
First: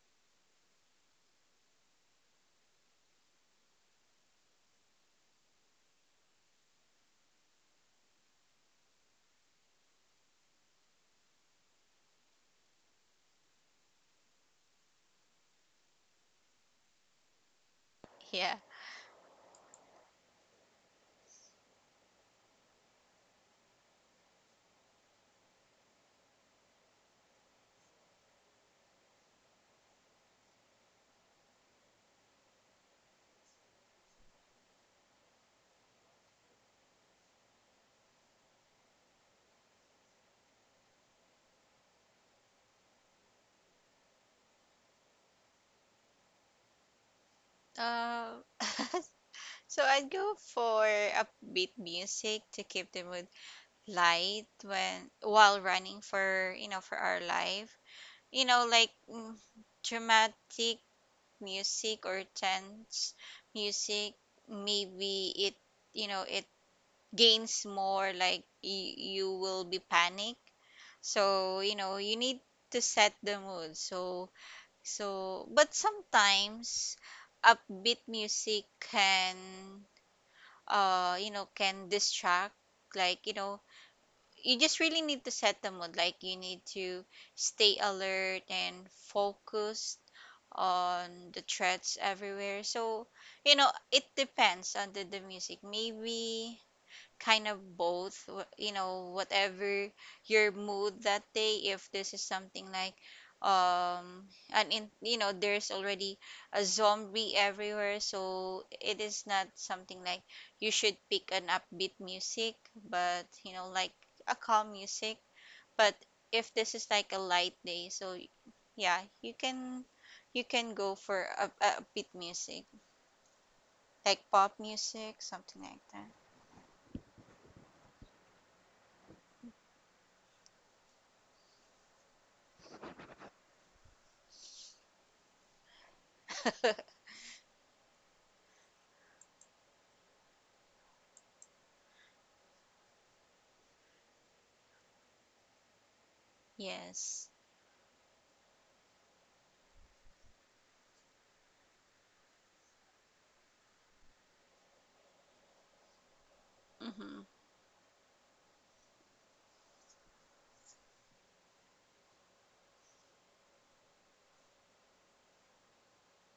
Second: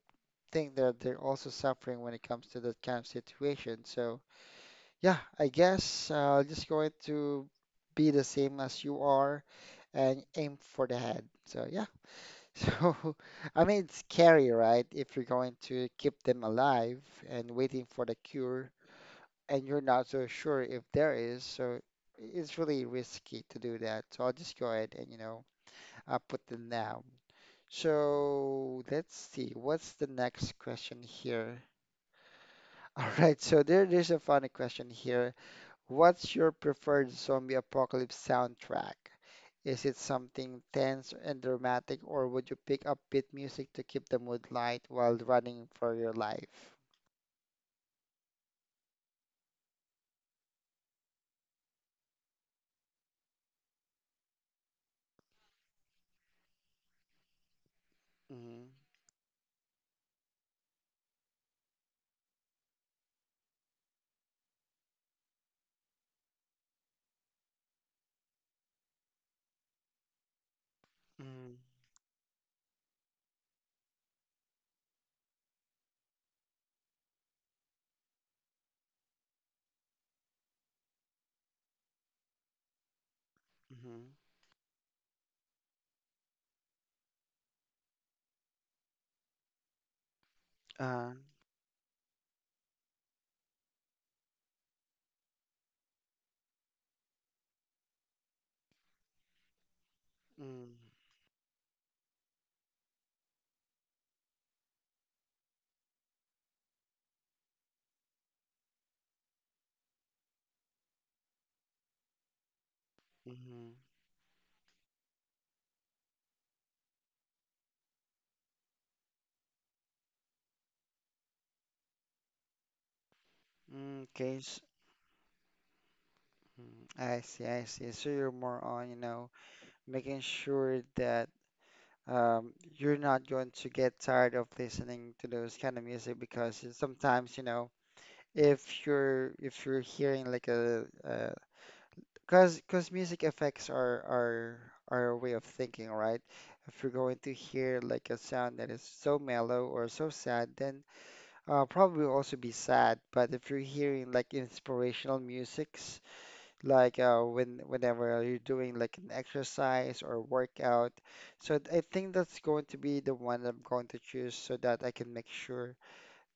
Speaker 1: think that they're also suffering when it comes to that kind of situation. So yeah, I guess just going to be the same as you are and aim for the head. So yeah. So I mean it's scary, right? If you're going to keep them alive and waiting for the
Speaker 2: Yeah.
Speaker 1: cure and you're not so sure if there is, so it's really risky to do that. So I'll just go ahead and I put them down. So let's see, what's the next question here? All right, so there's a funny question here. What's your preferred zombie apocalypse soundtrack? Is it something tense and dramatic, or would you pick upbeat music to keep the mood light while running for your life?
Speaker 2: Um, so I'd go for upbeat music to keep the mood light when while running for, you know, for our life. You
Speaker 1: Mm-hmm.
Speaker 2: know, like mm, dramatic music or tense music. Maybe it, you know, it gains more like you will be panic.
Speaker 1: Mm-hmm.
Speaker 2: So you know you need to set the mood. So so but sometimes upbeat music can you know can distract, like you know,
Speaker 1: Mm-hmm.
Speaker 2: you just really need to set the mood, like you need to stay alert and focused
Speaker 1: Uh,
Speaker 2: on the threats everywhere. So you know it depends on the music. Maybe kind of both, you know, whatever your
Speaker 1: mm,
Speaker 2: mood that day. If this is something like um and in, you know, there's already a zombie everywhere, so it is not something like you should pick an upbeat music, but you know,
Speaker 1: mm-hmm.
Speaker 2: like a calm music. But if this is like a light day, so yeah, you can go for a upbeat music,
Speaker 1: Mm,
Speaker 2: like
Speaker 1: okay.
Speaker 2: pop music, something like
Speaker 1: Mm, I see. I see. So you're more on, making sure that you're not going to get tired of listening to those kind of music because it's
Speaker 2: that.
Speaker 1: sometimes, you know, if you're hearing like a cause music affects our way of thinking, right? If you're going
Speaker 2: Yes.
Speaker 1: to hear like a sound that is so mellow or so sad, then probably will also be sad. But if you're hearing like inspirational musics, like
Speaker 2: Hmm.
Speaker 1: whenever you're doing like an exercise or workout, so I think that's going to be the one I'm going to choose so that I can make sure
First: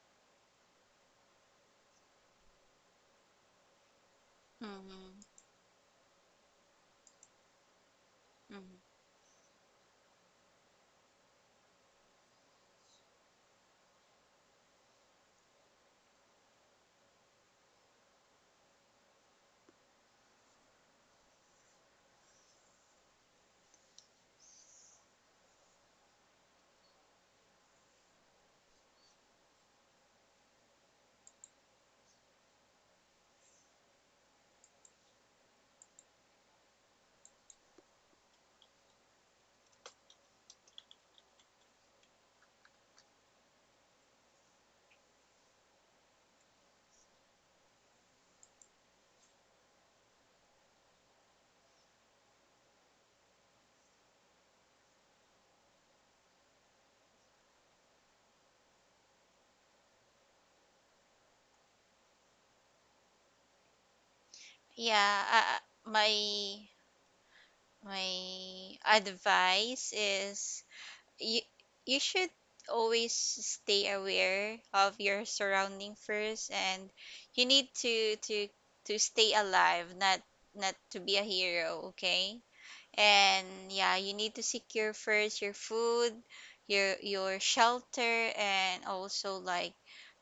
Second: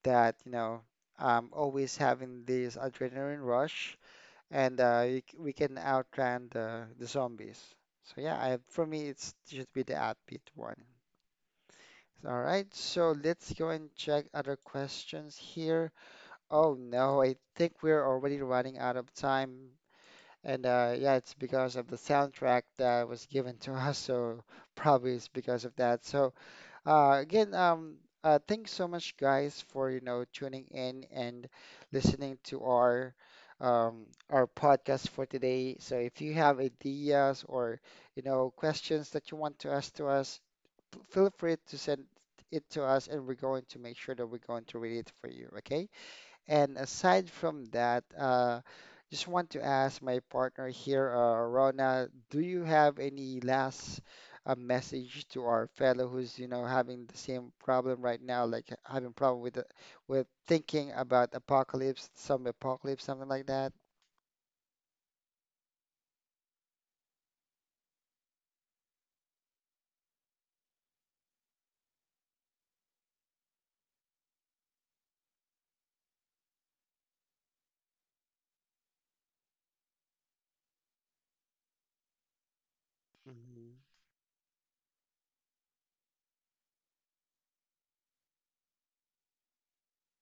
Speaker 1: that I'm always having this adrenaline rush, and
Speaker 2: Mhm,
Speaker 1: we can outrun the zombies. So yeah,
Speaker 2: mhm.
Speaker 1: for me it should be the upbeat one. All right, so let's go and check other questions here. Oh no, I think we're already running out of time. And yeah, it's because of the soundtrack that was given to us, so probably it's because of that. So again, thanks so much, guys, for tuning in and listening to our podcast for today. So if you have ideas or questions that you want to ask to us, feel free to send it to us, and we're going to make sure that we're going to read it for you. Okay. And aside from that, just want to ask my partner here, Rona, do you have any last message to our fellow who's, you know, having the same problem right now, like having problem with thinking about apocalypse, some apocalypse, something like that?
Speaker 2: Yeah, my my advice is you should always stay aware of your surrounding first, and you need to stay alive, not to be a hero, okay? And
Speaker 1: Mm-hmm.
Speaker 2: yeah, you need to secure first your food, your shelter, and also like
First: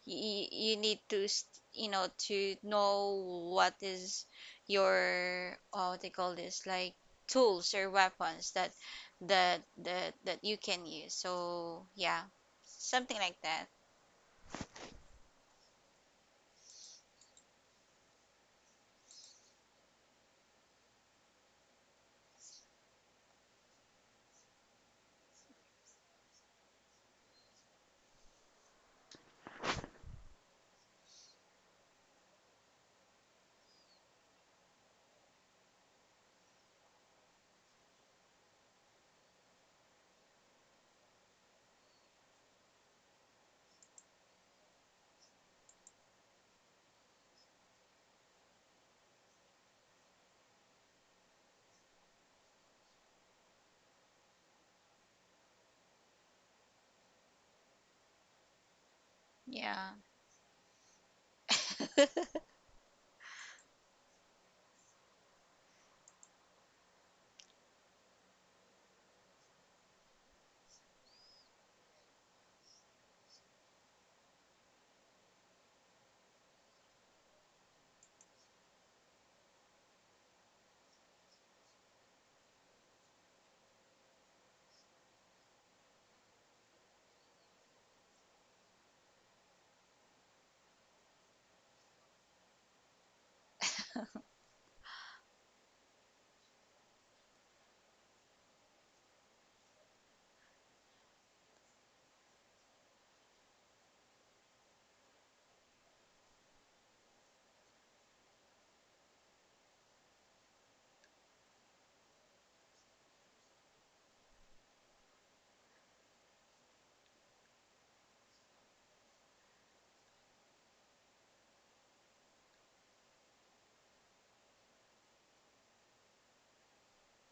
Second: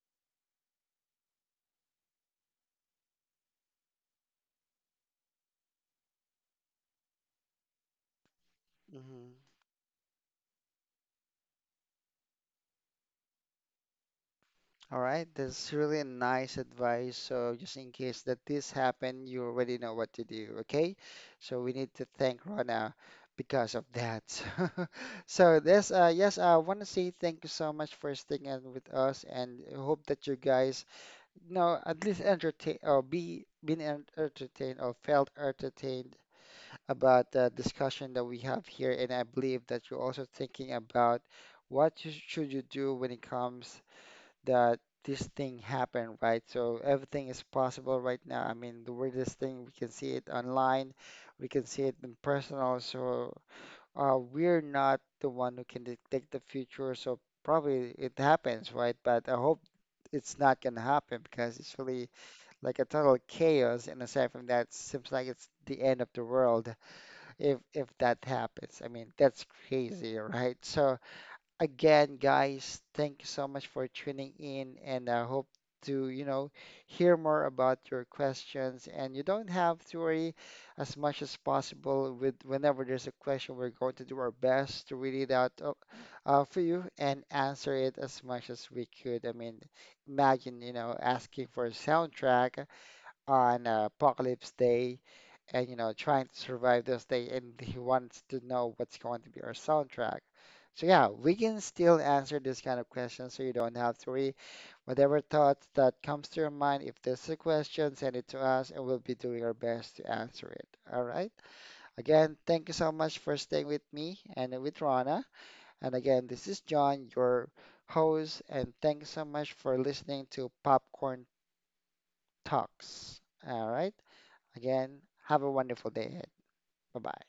Speaker 2: you need to you know, to know what is your, oh, what they call this, like tools or weapons that
Speaker 1: Mm-hmm.
Speaker 2: that you can use. So yeah, something like that.
Speaker 1: All right, that's really nice advice. So just in case that this happened, you already know what to do, okay? So we need to thank Rona because of that. So this, yes, I want to say thank you so much for sticking with us, and I hope that you guys, you know, at least entertain or be been en- entertained or felt entertained about the discussion that we have here. And I believe that you're also thinking about what you, should you do when it comes that this thing happened, right? So everything is possible right now. I mean, the weirdest thing, we can see it online, we can see it in personal. So we're not the one who can detect the future, so probably it happens, right? But I hope
Speaker 2: Yeah.
Speaker 1: it's not gonna happen because it's really like a total chaos. And aside from that, seems like it's the end of the world if that happens. I mean, that's crazy, right? So. Again, guys, thank you so much for tuning in, and I hope to, hear more about your questions. And you don't have to worry as much as possible with whenever there's a question, we're going to do our best to read it out for you and answer it as much as we could. I mean, imagine, asking for a soundtrack on Apocalypse Day and trying to survive this day. And he wants to know what's going to be our soundtrack. So, yeah, we can still answer this kind of question so you don't have to worry. Whatever thoughts that comes to your mind, if there's a question, send it to us and we'll be doing our best to answer it. All right. Again, thank you so much for staying with me and with Rana. And again, this is John, your host, and thanks so much for listening to Popcorn Talks. All right. Again, have a wonderful day ahead. Bye bye.